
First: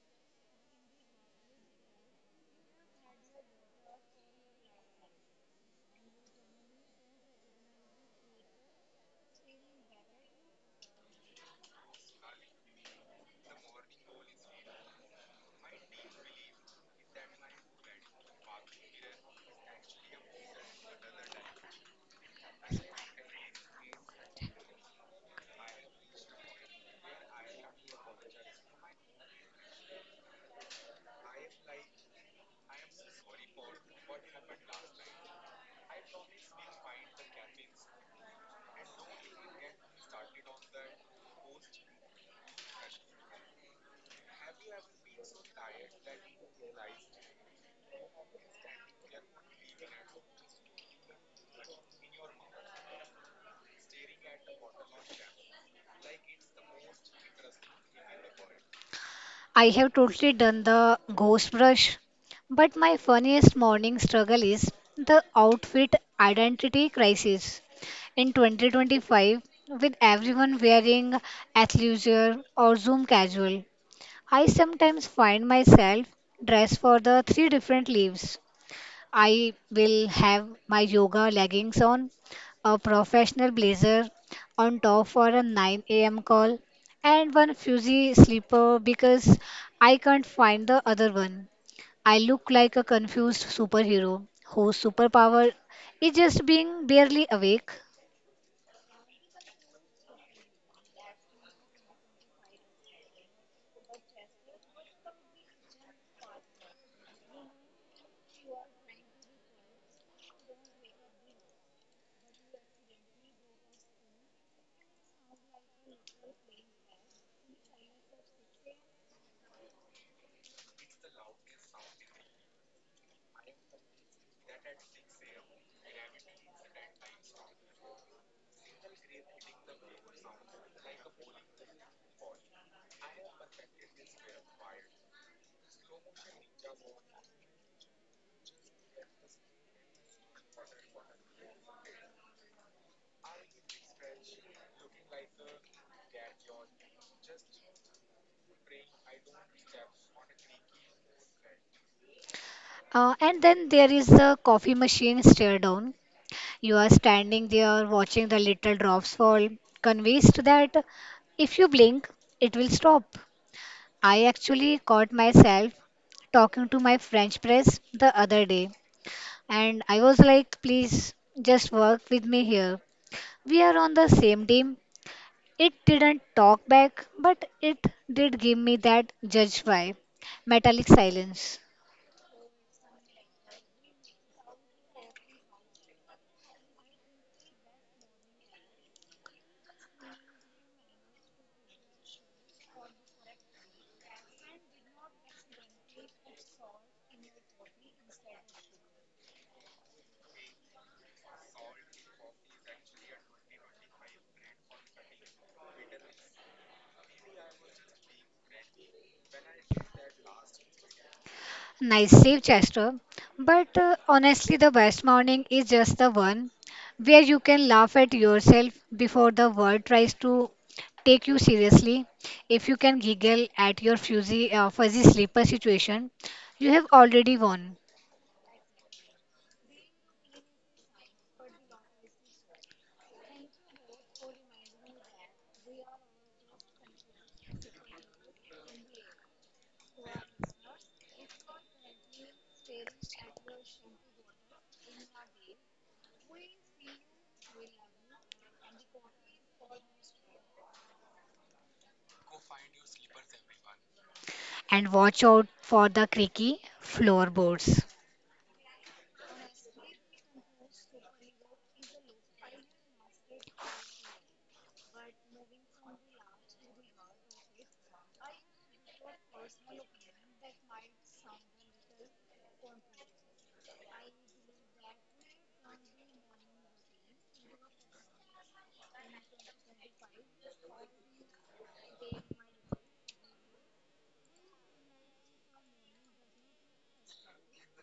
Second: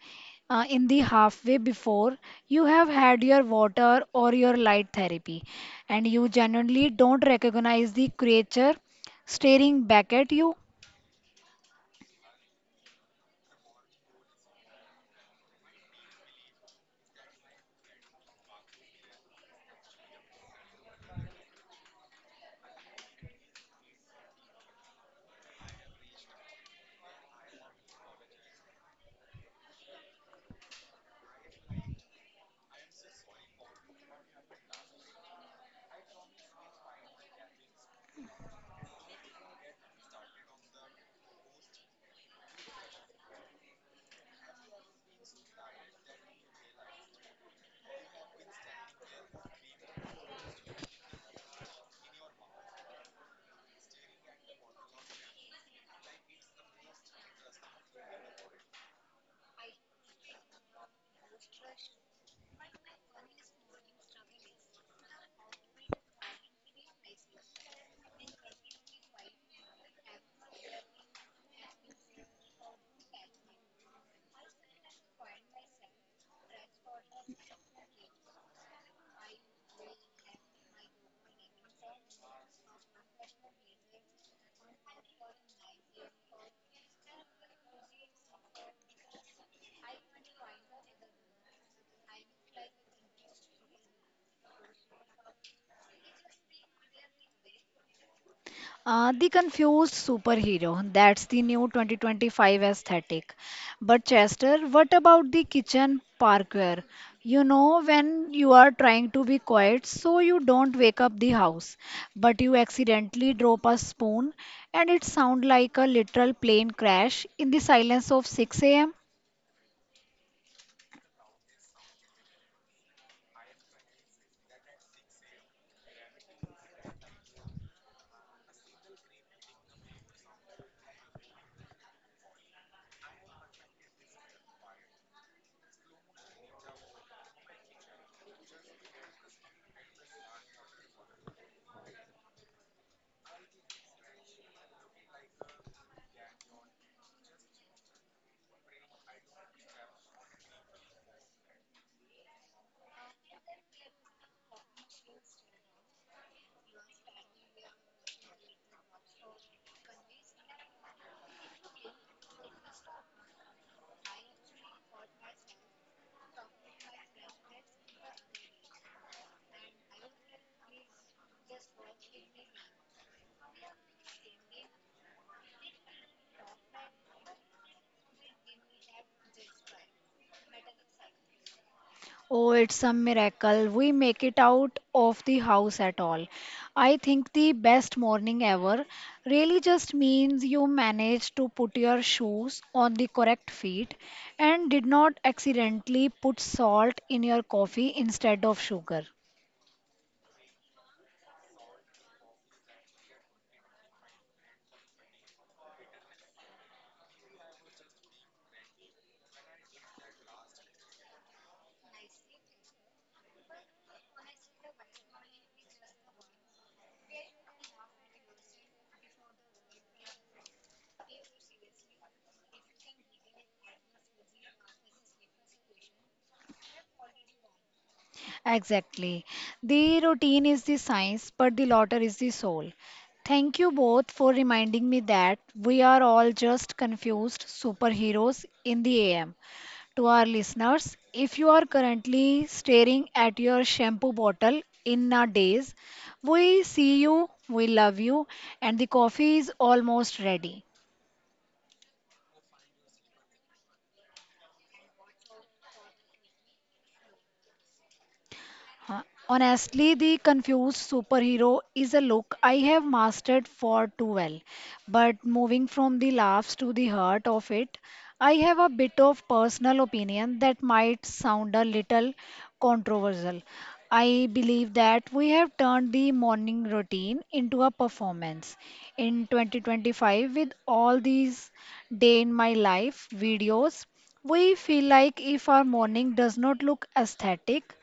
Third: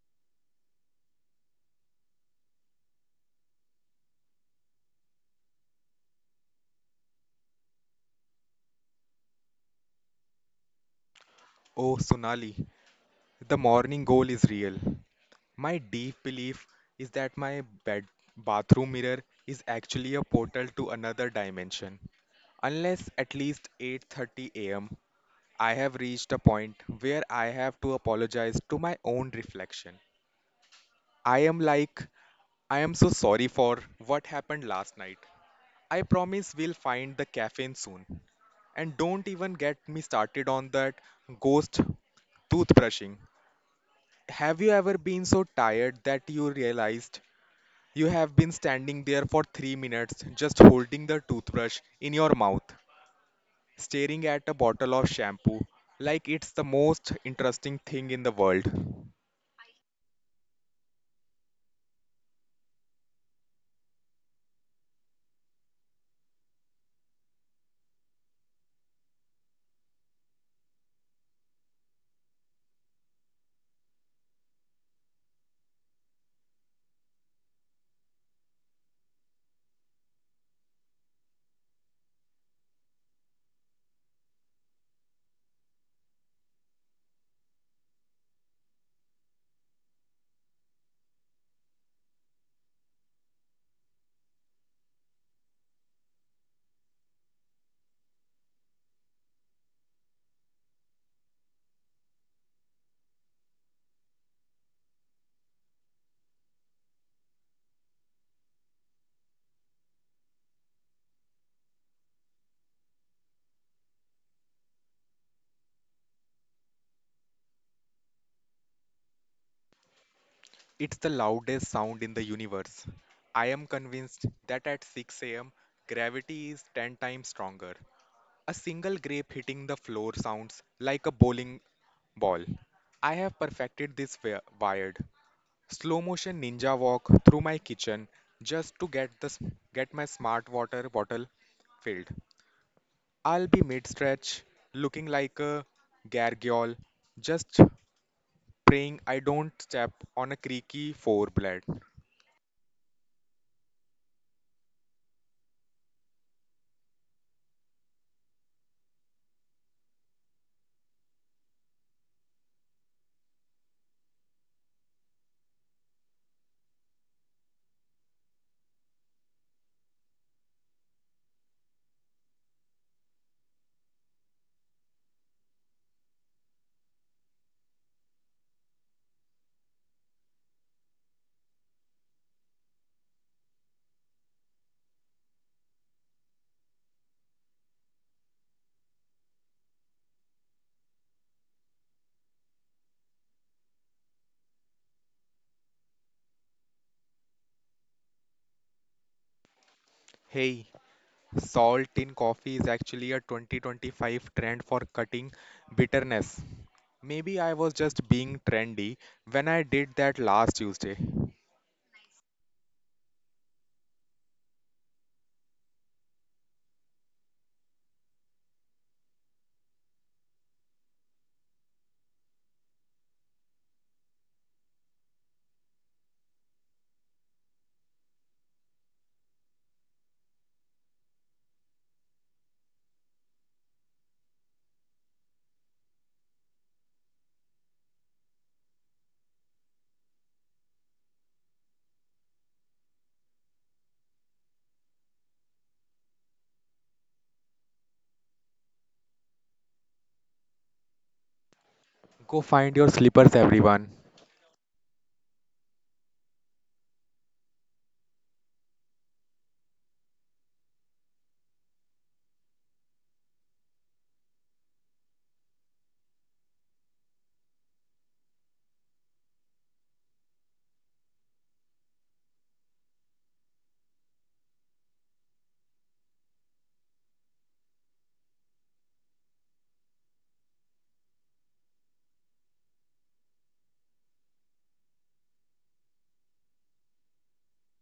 A: uh, in the halfway before you have had your water or your light therapy, and you genuinely don't recognize the creature staring back at you.
B: Oh, Sonali, the morning goal is real. My deep belief is that my bed bathroom mirror is actually a portal to another dimension. Unless at least eight thirty a m. I have reached a point where I have to apologize to my own reflection. I am like, I am so sorry for what happened last night. I promise we'll find the caffeine soon. And don't even get me started on that ghost toothbrushing. Have you ever been so tired that you realized you have been standing there for three minutes just holding the toothbrush in your mouth, staring at a bottle of shampoo like it's the most interesting thing in the world?
C: I have totally done the ghost brush, but my funniest morning struggle is the outfit identity crisis. In twenty twenty-five, with everyone wearing athleisure or Zoom casual, I sometimes find myself dressed for the three different leaves. I will have my yoga leggings on, a professional blazer on top for a nine a m call, and one fuzzy slipper because I can't find the other one. I look like a confused superhero whose superpower is just being barely awake.
A: Uh, the confused superhero, that's the new twenty twenty-five aesthetic. But Chester, what about the kitchen parkour? You know, when you are trying to be quiet so you don't wake up the house, but you accidentally drop a spoon and it sounds like a literal plane crash in the silence of six a m.
B: It's the loudest sound in the universe. I am convinced that at six a m, gravity is ten times stronger. A single grape hitting the floor sounds like a bowling ball. I have perfected this wi- wired slow motion ninja walk through my kitchen just to get the s- get my smart water bottle filled. I'll be mid stretch looking like a gargoyle just praying I don't step on a creaky floor blade.
C: Uh, and then there is the coffee machine stare down. You are standing there watching the little drops fall, convinced that if you blink, it will stop. I actually caught myself talking to my French press the other day, and I was like, please just work with me here. We are on the same team. It didn't talk back, but it did give me that judge vibe, metallic silence.
A: Oh, it's a miracle. We make it out of the house at all. I think the best morning ever really just means you managed to put your shoes on the correct feet and did not accidentally put salt in your coffee instead of sugar.
B: Hey, salt in coffee is actually a twenty twenty-five trend for cutting bitterness. Maybe I was just being trendy when I did that last Tuesday.
C: Nice save, Chester. But uh, honestly, the best morning is just the one where you can laugh at yourself before the world tries to take you seriously. If you can giggle at your fuzzy, uh, fuzzy sleeper situation, you have already won.
A: Exactly. The routine is the science, but the laughter is the soul. Thank you both for reminding me that we are all just confused superheroes in the A M. To our listeners: if you are currently staring at your shampoo bottle in a daze, we see you, we love you, and the coffee is almost ready.
B: Go find your slippers, everyone.
C: And watch out for the creaky floorboards.
A: Uh, Honestly, the confused superhero is a look I have mastered far too well. But moving from the laughs to the heart of it, I have a bit of personal opinion that might sound a little controversial. I believe that we have turned the morning routine into a performance. In twenty twenty-five, with all these day in my life videos, we feel like if our morning does not look aesthetic,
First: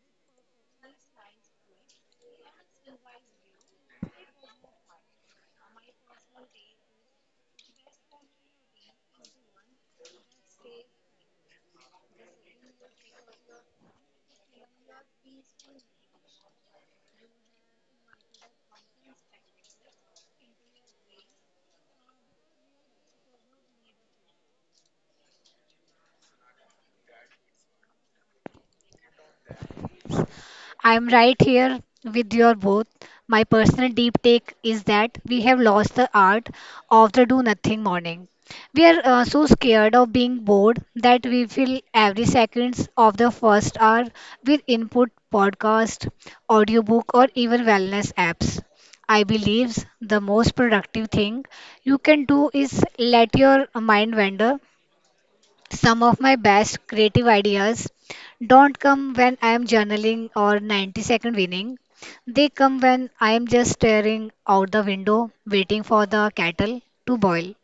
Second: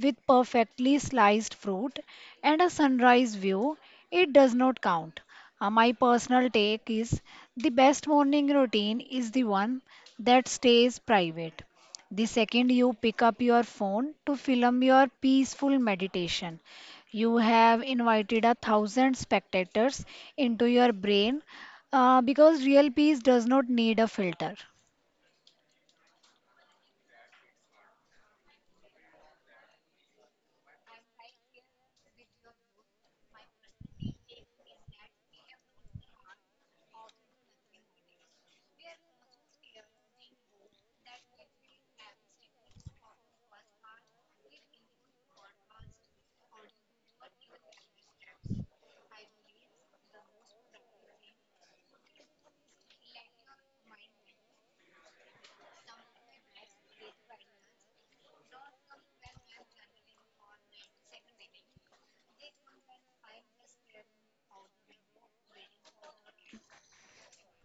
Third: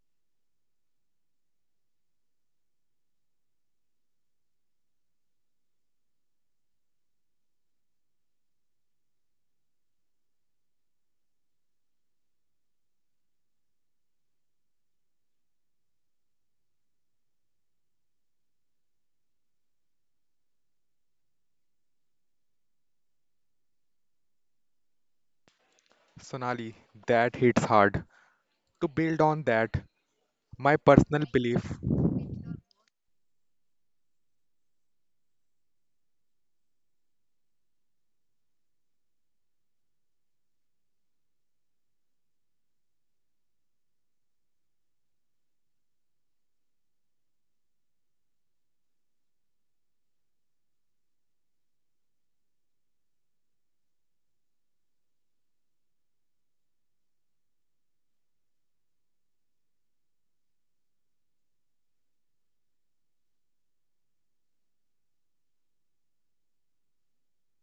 A: with perfectly sliced fruit and a sunrise view, it does not count. Uh, my personal take is the best morning routine is the one that stays private. The second you pick up your phone to film your peaceful meditation, you have invited a thousand spectators into your brain uh, because real peace does not need a filter.
B: Sonali, that hits hard. To build on that, my
C: I'm
B: personal
C: right
B: belief.
C: here with your both. My personal deep take is that we have lost the art of the do nothing morning. We are uh, so scared of being bored that we fill every seconds of the first hour with input podcast, audiobook or even wellness apps. I believes the most productive thing you can do is let your mind wander some of my best creative ideas don't come when I am journaling or ninety second winning. They come when I am just staring out the window waiting for the kettle to boil.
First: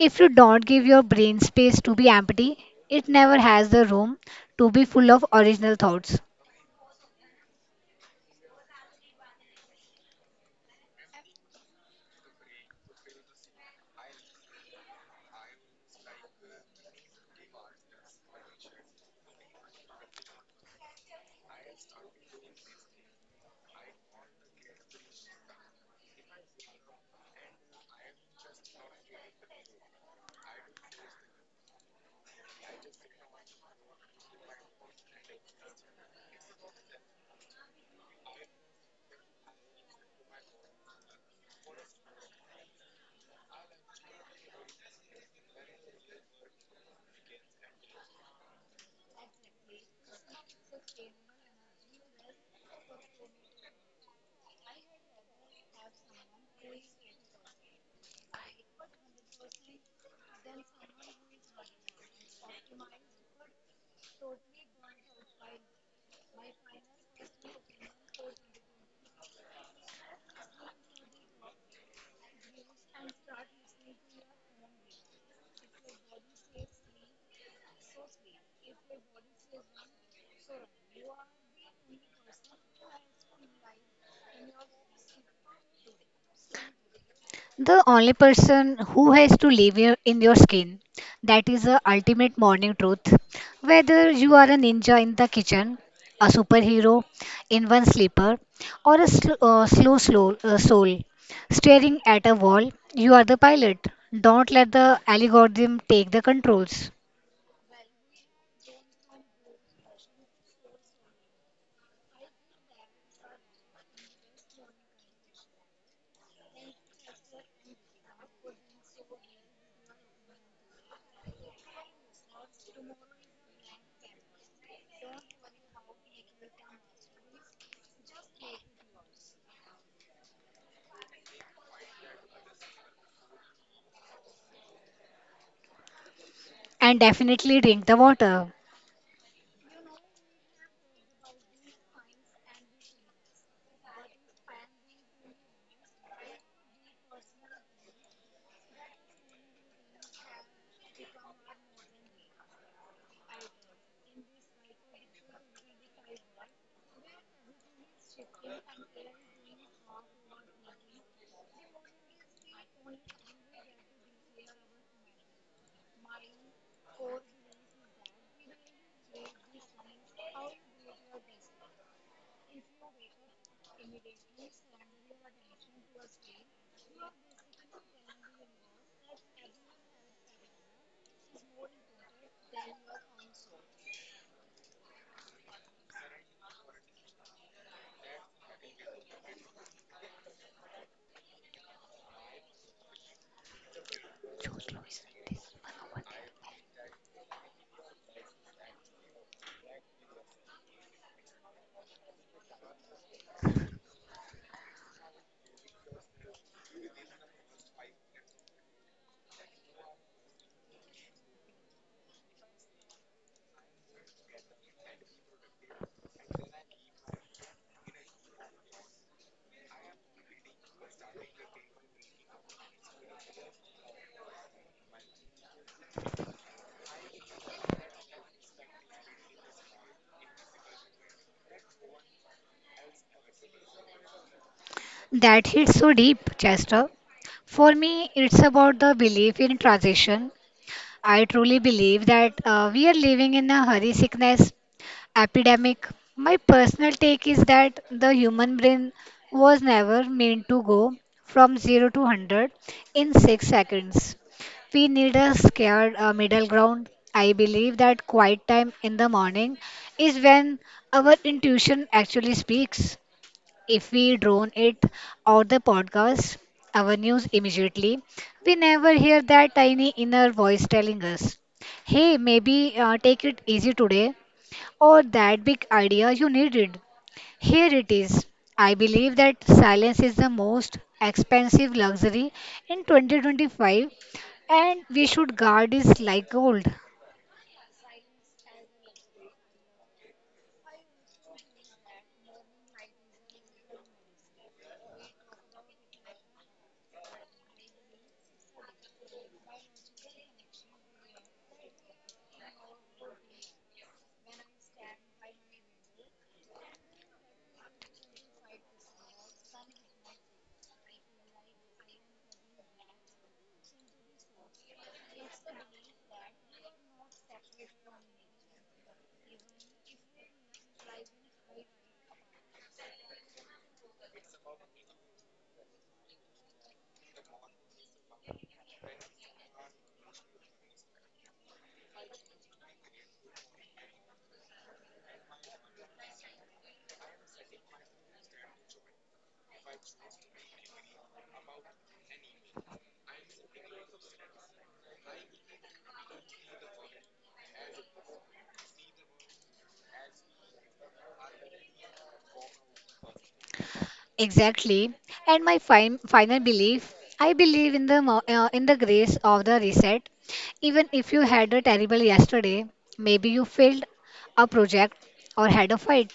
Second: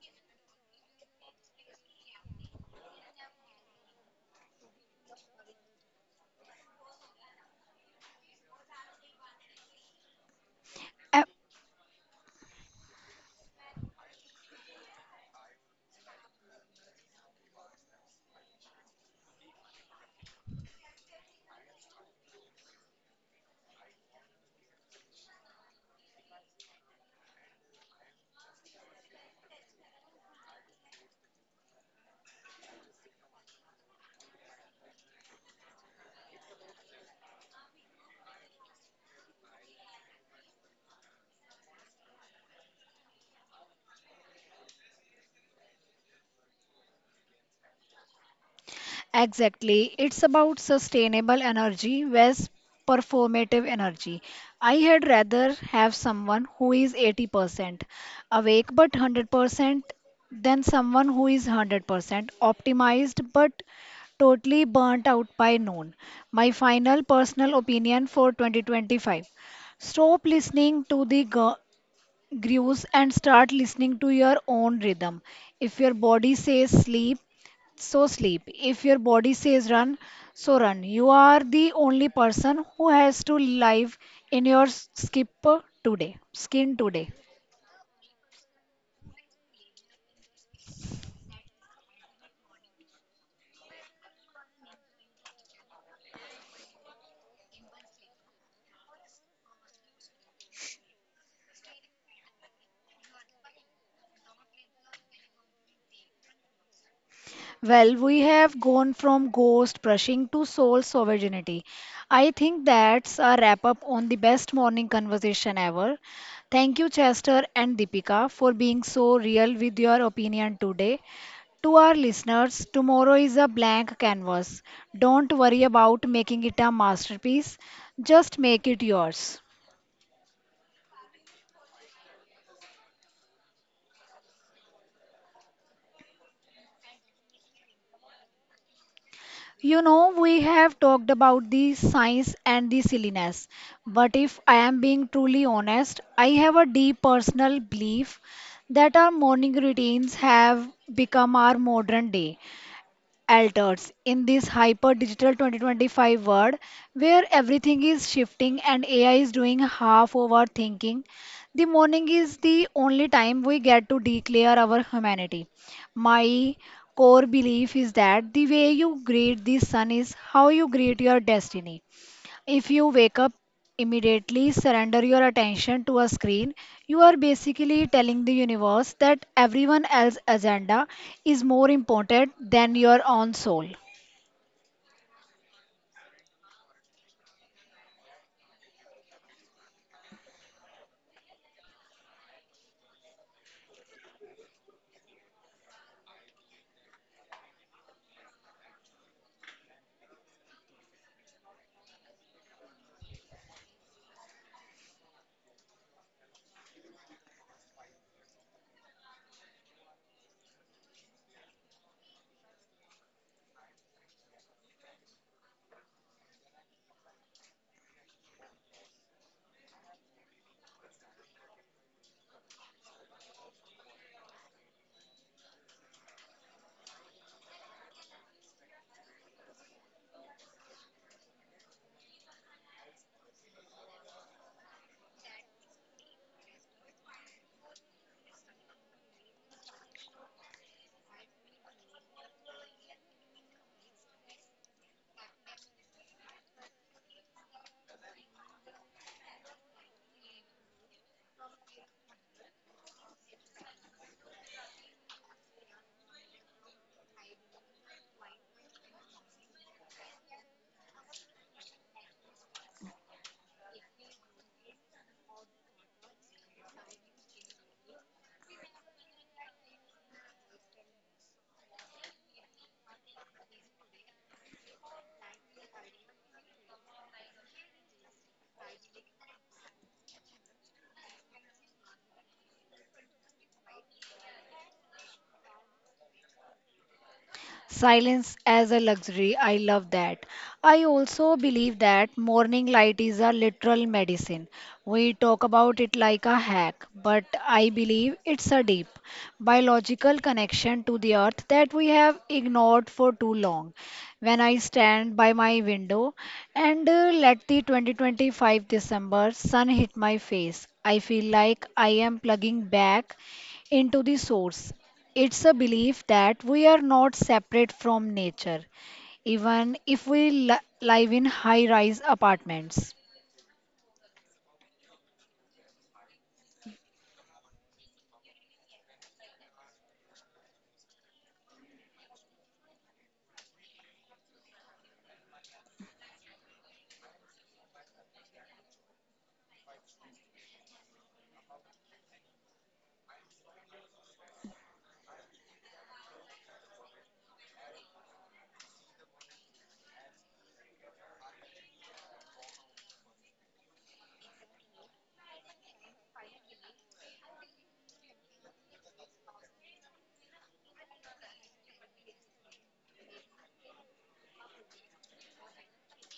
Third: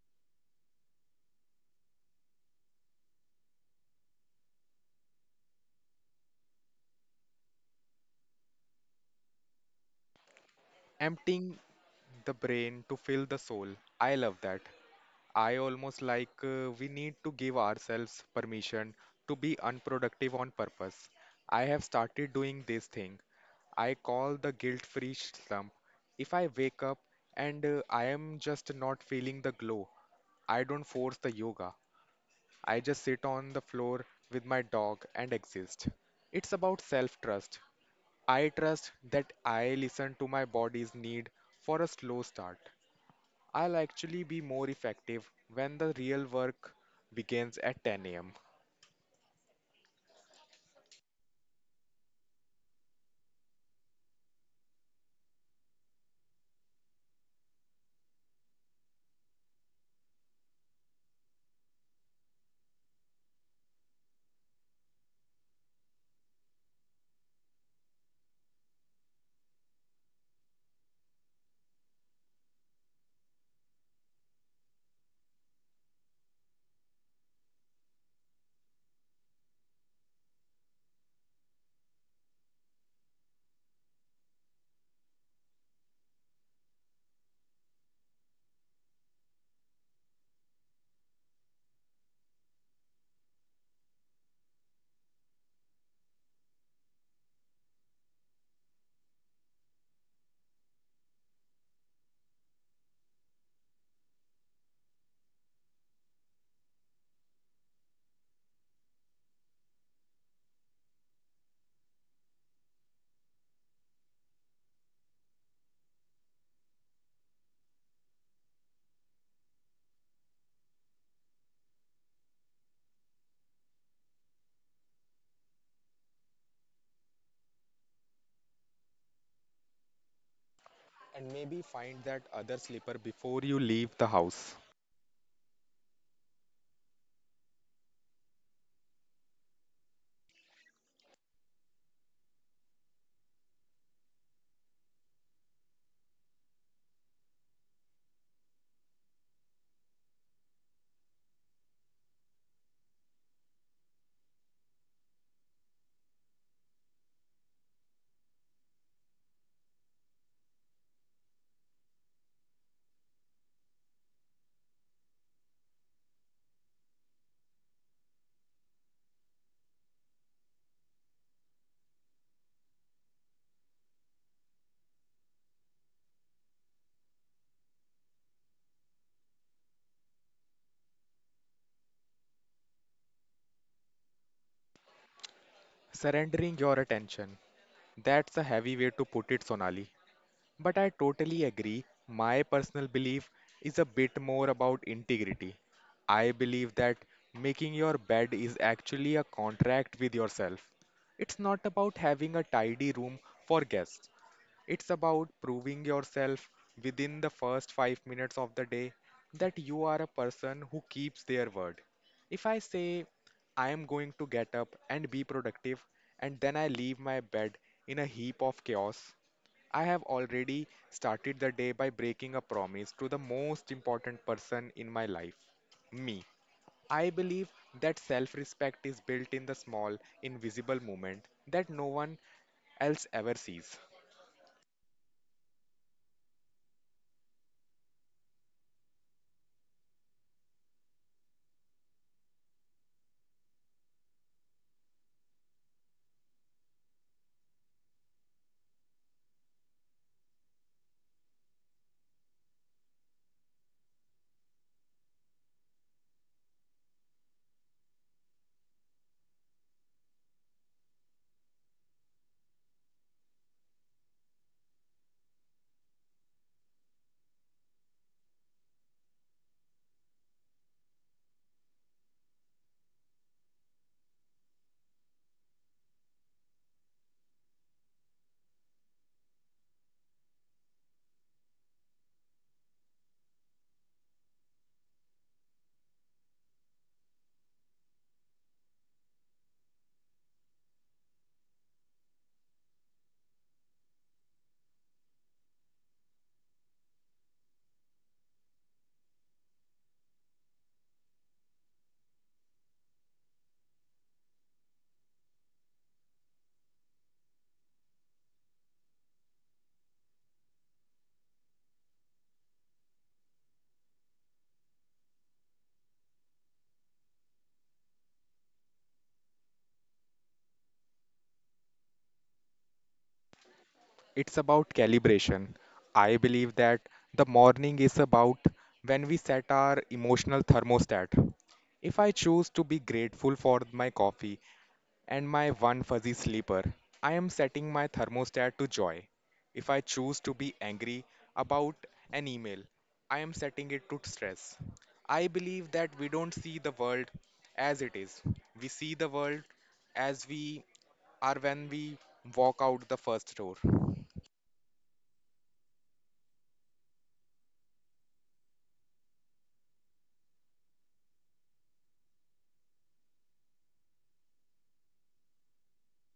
C: If you don't give your brain space to be empty, it never has the room to be full of original thoughts.
B: Emptying the brain to fill the soul. I love that. I almost like uh, we need to give ourselves permission to be unproductive on purpose. I have started doing this thing. I call the guilt-free slump. If I wake up and uh, I am just not feeling the glow, I don't force the yoga. I just sit on the floor with my dog and exist. It's about self trust. I trust that I listen to my body's need for a slow start. I'll actually be more effective when the real work begins at ten a m.
A: Exactly. It's about sustainable energy versus performative energy. I had rather have someone who is eighty percent awake but one hundred percent than someone who is one hundred percent optimized but totally burnt out by noon. My final personal opinion for twenty twenty-five. Stop listening to the gu- Grues and start listening to your own rhythm. If your body says sleep, so sleep. If your body says run, so run. You are the only person who has to live in your skip today, skin today.
C: The only person who has to live your- in your skin. That is the ultimate morning truth. Whether you are a ninja in the kitchen, a superhero in one sleeper, or a sl- uh, slow, slow uh, soul staring at a wall, you are the pilot. Don't let the algorithm take the controls.
A: Well, we have gone from ghost brushing to soul sovereignty. I think that's a wrap up on the best morning conversation ever. Thank you, Chester and Deepika, for being so real with your opinion today. To our listeners, tomorrow is a blank canvas. Don't worry about making it a masterpiece, just make it yours.
B: And maybe find that other sleeper before you leave the house.
C: And definitely drink the water.
A: You know, we have talked about the science and the silliness, but if I am being truly honest, I have a deep personal belief that our morning routines have become our modern day alters in this hyper digital twenty twenty-five world where everything is shifting and A I is doing half of our thinking. The morning is the only time we get to declare our humanity. My core belief is that the way you greet the sun is how you greet your destiny. If you wake up immediately, surrender your attention to a screen, you are basically telling the universe that everyone else's agenda is more important than your own soul.
B: Surrendering your attention. That's a heavy way to put it, Sonali. But I totally agree. My personal belief is a bit more about integrity. I believe that making your bed is actually a contract with yourself. It's not about having a tidy room for guests. It's about proving yourself within the first five minutes of the day that you are a person who keeps their word. If I say, I am going to get up and be productive, and then I leave my bed in a heap of chaos, I have already started the day by breaking a promise to the most important person in my life, me. I believe that self respect is built in the small, invisible moment that no one else ever sees.
C: That hits so deep, Chester. For me, it's about the belief in transition. I truly believe that uh, we are living in a hurry sickness epidemic. My personal take is that the human brain was never meant to go from zero to one hundred in six seconds. We need a scared uh, middle ground. I believe that quiet time in the morning is when our intuition actually speaks. If we drone it or the podcast, our news immediately, we never hear that tiny inner voice telling us, hey, maybe uh, take it easy today, or that big idea you needed. Here it is. I believe that silence is the most expensive luxury in twenty twenty-five, and we should guard it like gold.
A: Silence as a luxury. I love that. I also believe that morning light is a literal medicine. We talk about it like a hack, but I believe it's a deep biological connection to the earth that we have ignored for too long. When I stand by my window and uh, let the twenty twenty-five December sun hit my face, I feel like I am plugging back into the source. It's a belief that we are not separate from nature, even if we li- live in high rise apartments.
B: It's about calibration. I believe that the morning is about when we set our emotional thermostat. If I choose to be grateful for my coffee and my one fuzzy sleeper, I am setting my thermostat to joy. If I choose to be angry about an email, I am setting it to stress. I believe that we don't see the world as it is. We see the world as we are when we walk out the first door.
C: Exactly. And my fin- final belief, I believe in the mo- uh, in the grace of the reset. Even if you had a terrible yesterday, maybe you failed a project or had a fight.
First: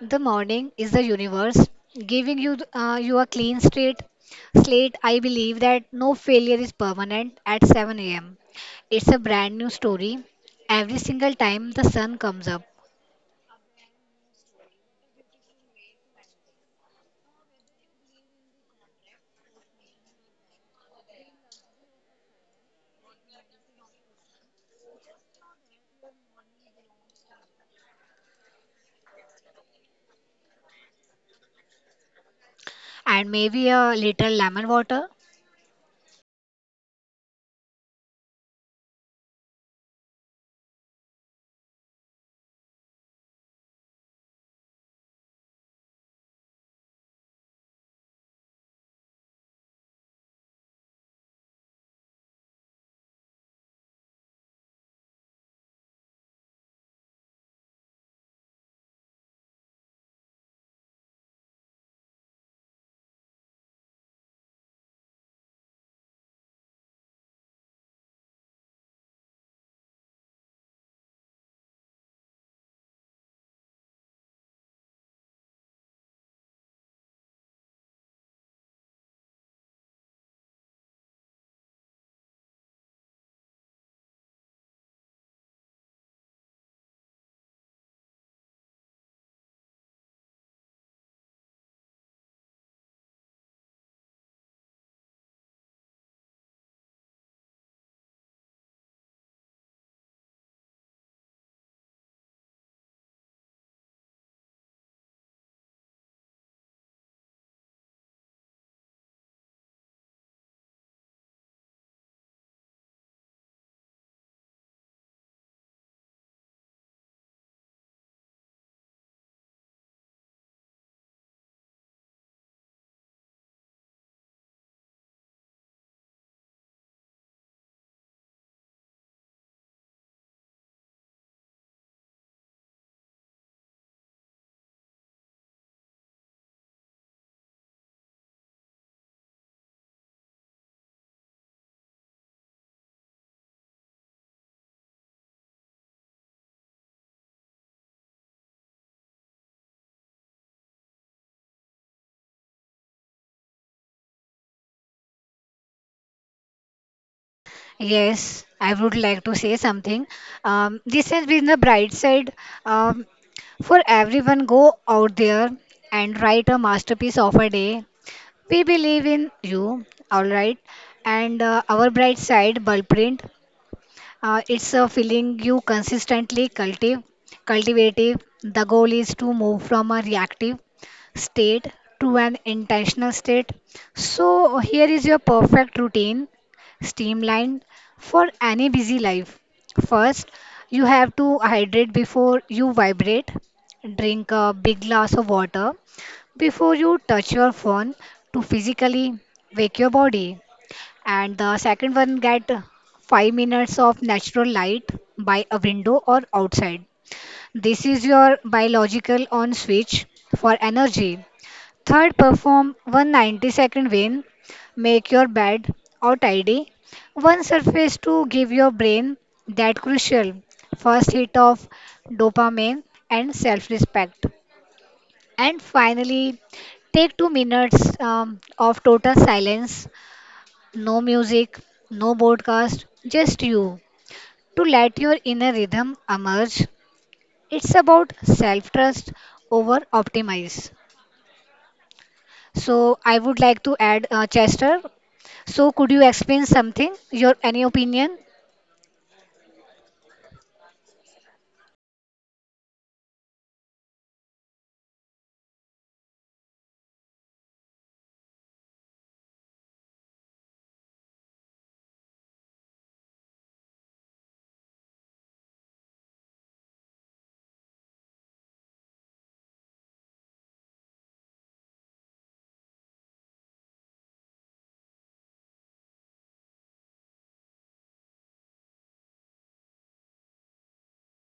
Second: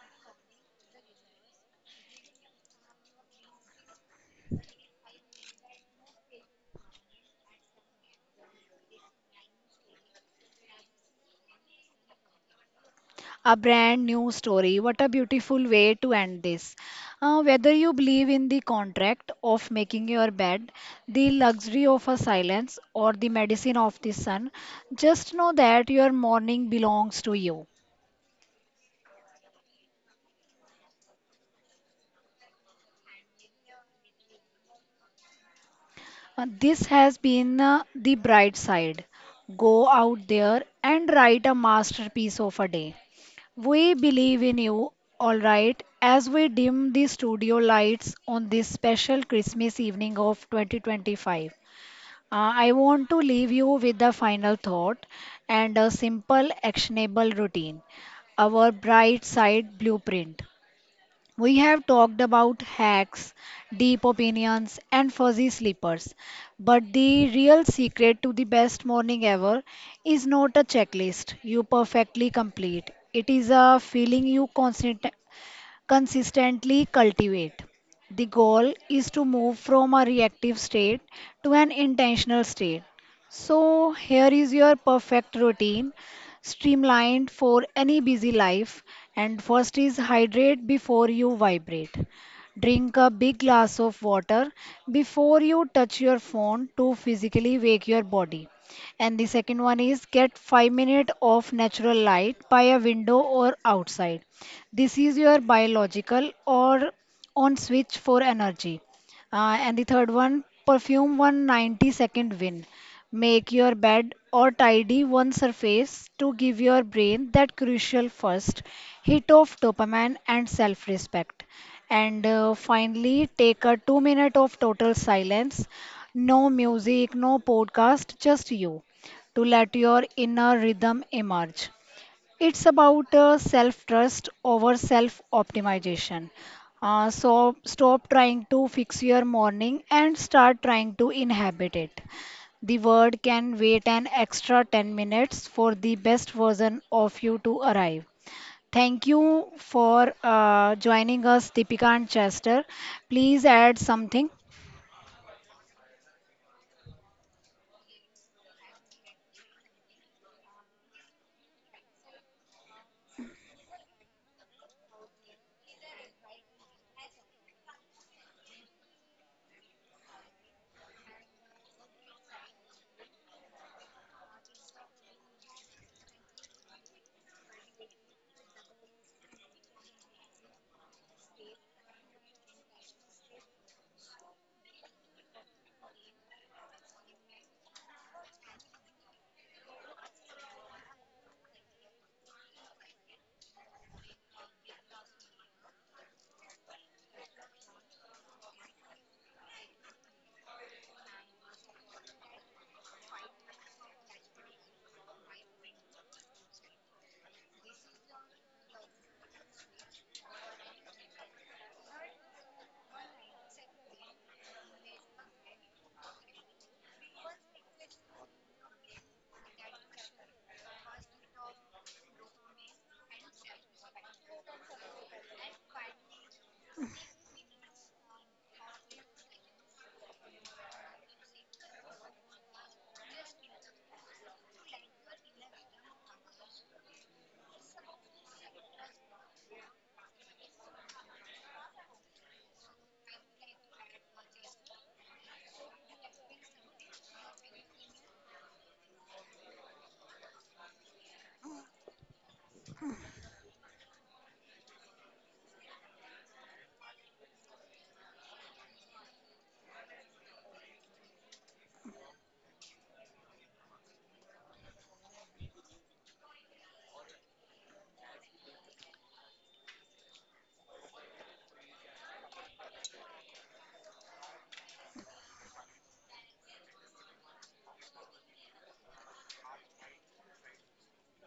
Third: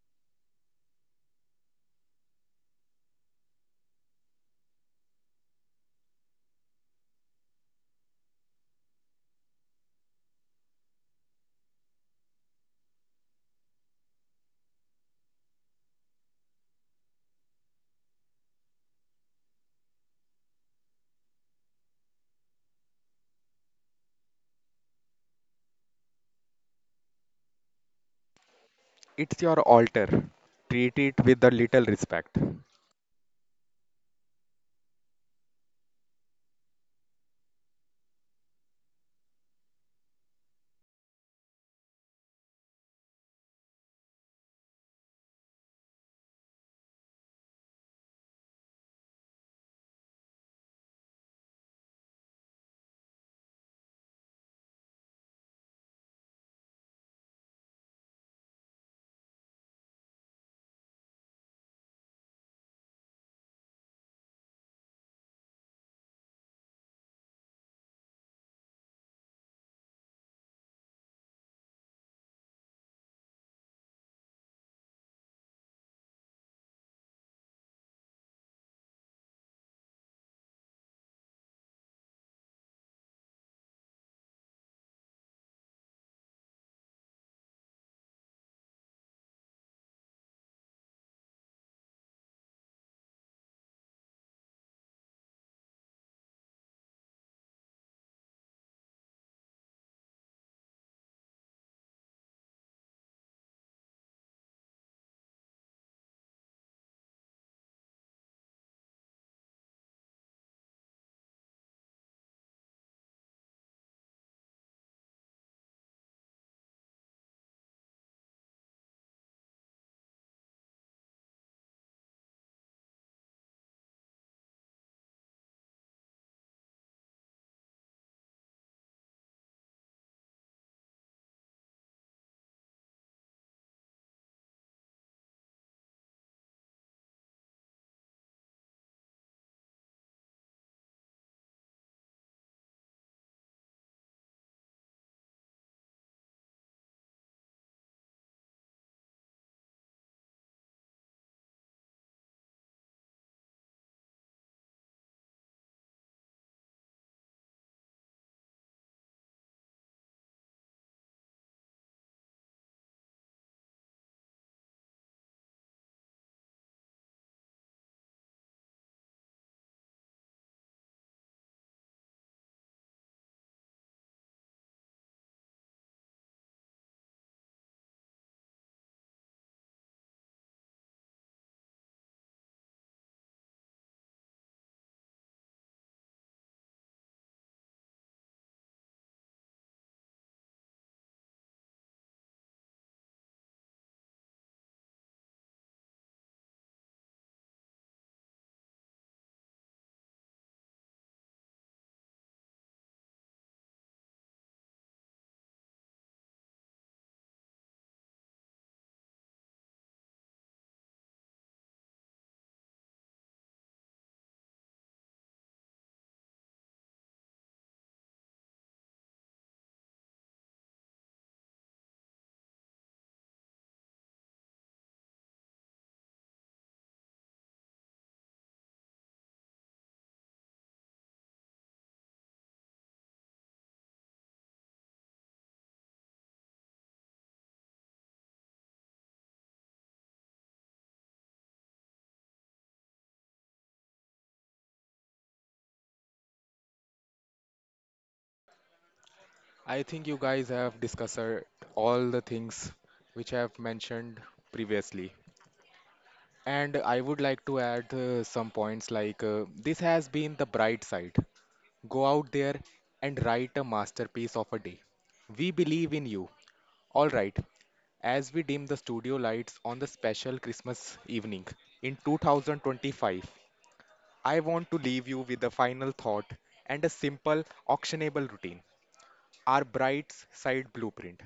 C: The morning is the universe giving you th- uh, you a clean slate. Slate. I believe that no failure is permanent at seven a m. It's a brand new story every single time the sun comes up
A: A brand new story. What a beautiful way to end this. Uh, whether you believe in the contract of making your bed, the luxury of a silence, or the medicine of the sun, just know that your morning belongs to you.
B: It's your altar. Treat it with a little respect.
C: and maybe a little lemon water.
A: Uh, this has been uh, the bright side. Go out there and write a masterpiece of a day. We believe in you, alright, as we dim the studio lights on this special Christmas evening of twenty twenty-five. Uh, I want to leave you with a final thought and a simple, actionable routine. Our bright side blueprint. We have talked about hacks, deep opinions, and fuzzy sleepers. But the real secret to the best morning ever is not a checklist you perfectly complete. It is a feeling you constant, consistently cultivate. The goal is to move from a reactive state to an intentional state. So, here is your perfect routine, streamlined for any busy life. And first is hydrate before you vibrate. Drink a big glass of water before you touch your phone to physically wake your body. And the second one is get five minutes of natural light by a window or outside. This is your biological or on switch for energy. Uh, and the third one, perfume one ninety second ninety second win. Make your bed or tidy one surface to give your brain that crucial first hit of dopamine and self respect. And uh, finally, take a two minute of total silence. No music, no podcast, just you to let your inner rhythm emerge. It's about uh, self trust over self optimization. Uh, so stop trying to fix your morning and start trying to inhabit it. The word can wait an extra ten minutes for the best version of you to arrive. Thank you for uh, joining us, Deepika and Chester. Please add something.
C: Yes, I would like to say something. Um, this has been the bright side um, for everyone. Go out there and write a masterpiece of a day. We believe in you, all right. And uh, our bright side, Blueprint. Uh, it's a feeling you consistently cultive, cultivative. The goal is to move from a reactive state to an intentional state. So here is your perfect routine, streamlined for any busy life. First, you have to hydrate before you vibrate. Drink a big glass of water before you touch your phone to physically wake your body. And the second one, get five minutes of natural light by a window or outside. This is your biological on switch for energy. Third, perform one ninety second win. Make your bed or tidy. One surface to give your brain that crucial first hit of dopamine and self respect. And finally, take two minutes um, of total silence no music, no broadcast, just you to let your inner rhythm emerge. It's about self trust over optimize. So, I would like to add uh, Chester. So, could you explain something, your any opinion?
B: I think you guys have discussed all the things which I have mentioned previously. And I would like to add uh, some points like uh, this has been the bright side. Go out there and write a masterpiece of a day. We believe in you. All right. As we dim the studio lights on the special Christmas evening in two thousand twenty-five, I want to leave you with a final thought and a simple, actionable routine our bright side blueprint.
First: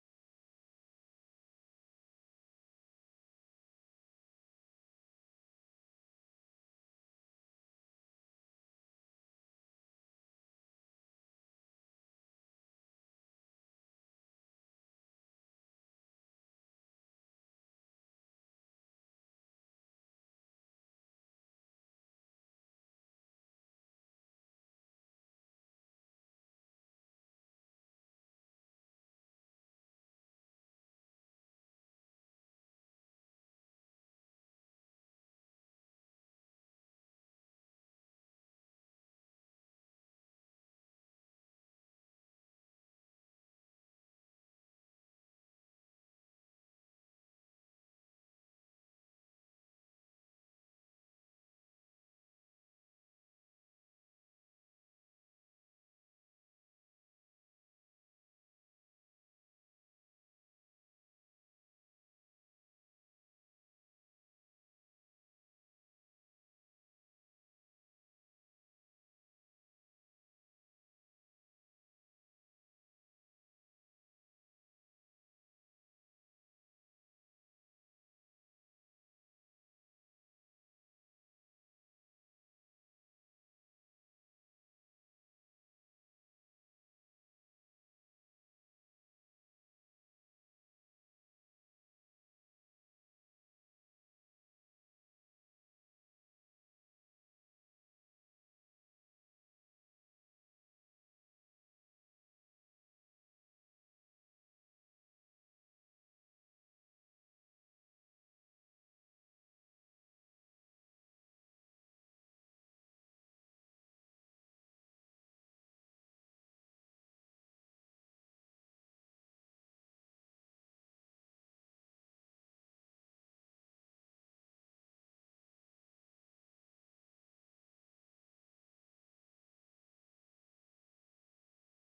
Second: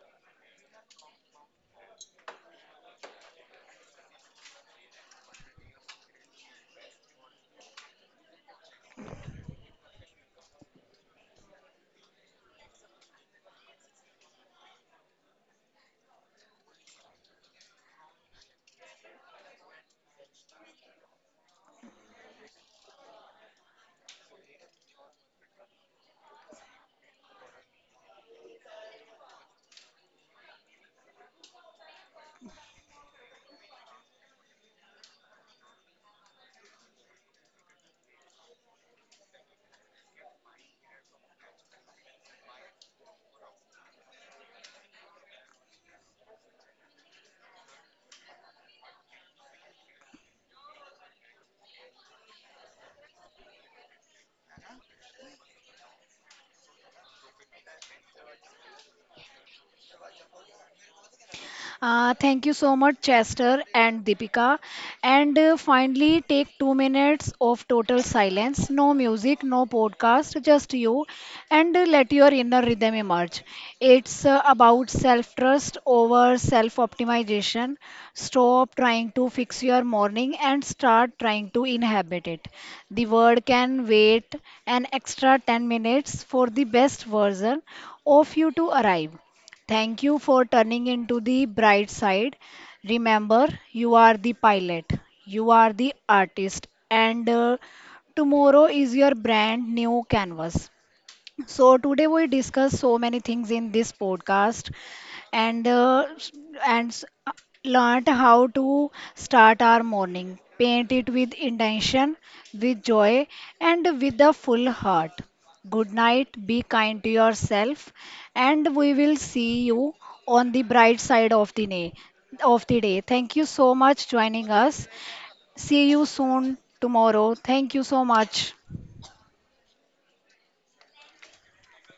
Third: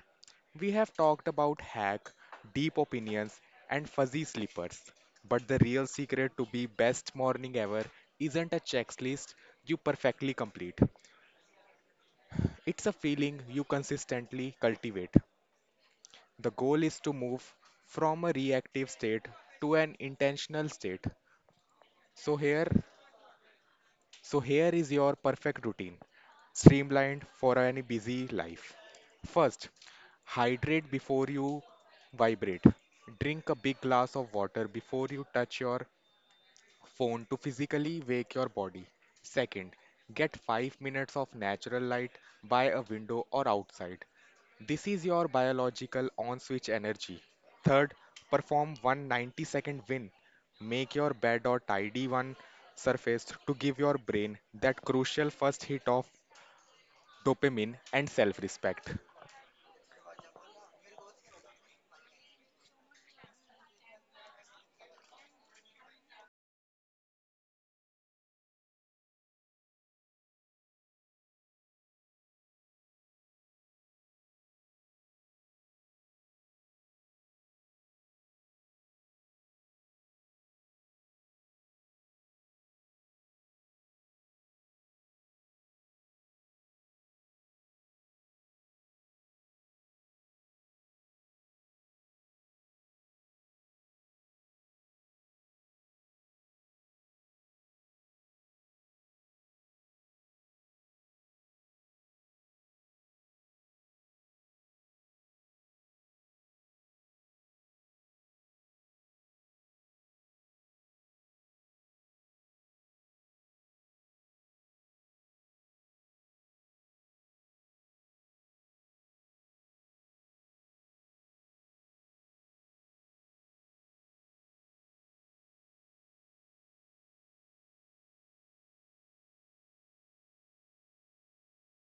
B: We have talked about hack, deep opinions, and fuzzy sleepers. But the real secret to be best morning ever isn't a checklist you perfectly complete. It's a feeling you consistently cultivate. The goal is to move from a reactive state to an intentional state. So here So here is your perfect routine, streamlined for any busy life. First, hydrate before you vibrate. Drink a big glass of water before you touch your phone to physically wake your body. Second, get five minutes of natural light by a window or outside. This is your biological on switch energy. Third, perform one ninety second win. Make your bed or tidy one surface to give your brain that crucial first hit of dopamine and self respect.
A: Uh, thank you so much, Chester and Deepika. And uh, finally, take two minutes of total silence. No music, no podcast, just you. And uh, let your inner rhythm emerge. It's uh, about self trust over self optimization. Stop trying to fix your morning and start trying to inhabit it. The word can wait an extra ten minutes for the best version of you to arrive. Thank you for turning into the bright side. Remember, you are the pilot, you are the artist, and uh, tomorrow is your brand new canvas. So today we discuss so many things in this podcast and uh, s- and s- learned how to start our morning, paint it with intention, with joy and with a full heart. Good night, be kind to yourself and we will see you on the bright side of the day. Of the day. Thank you so much joining us. See you soon tomorrow. Thank you so much.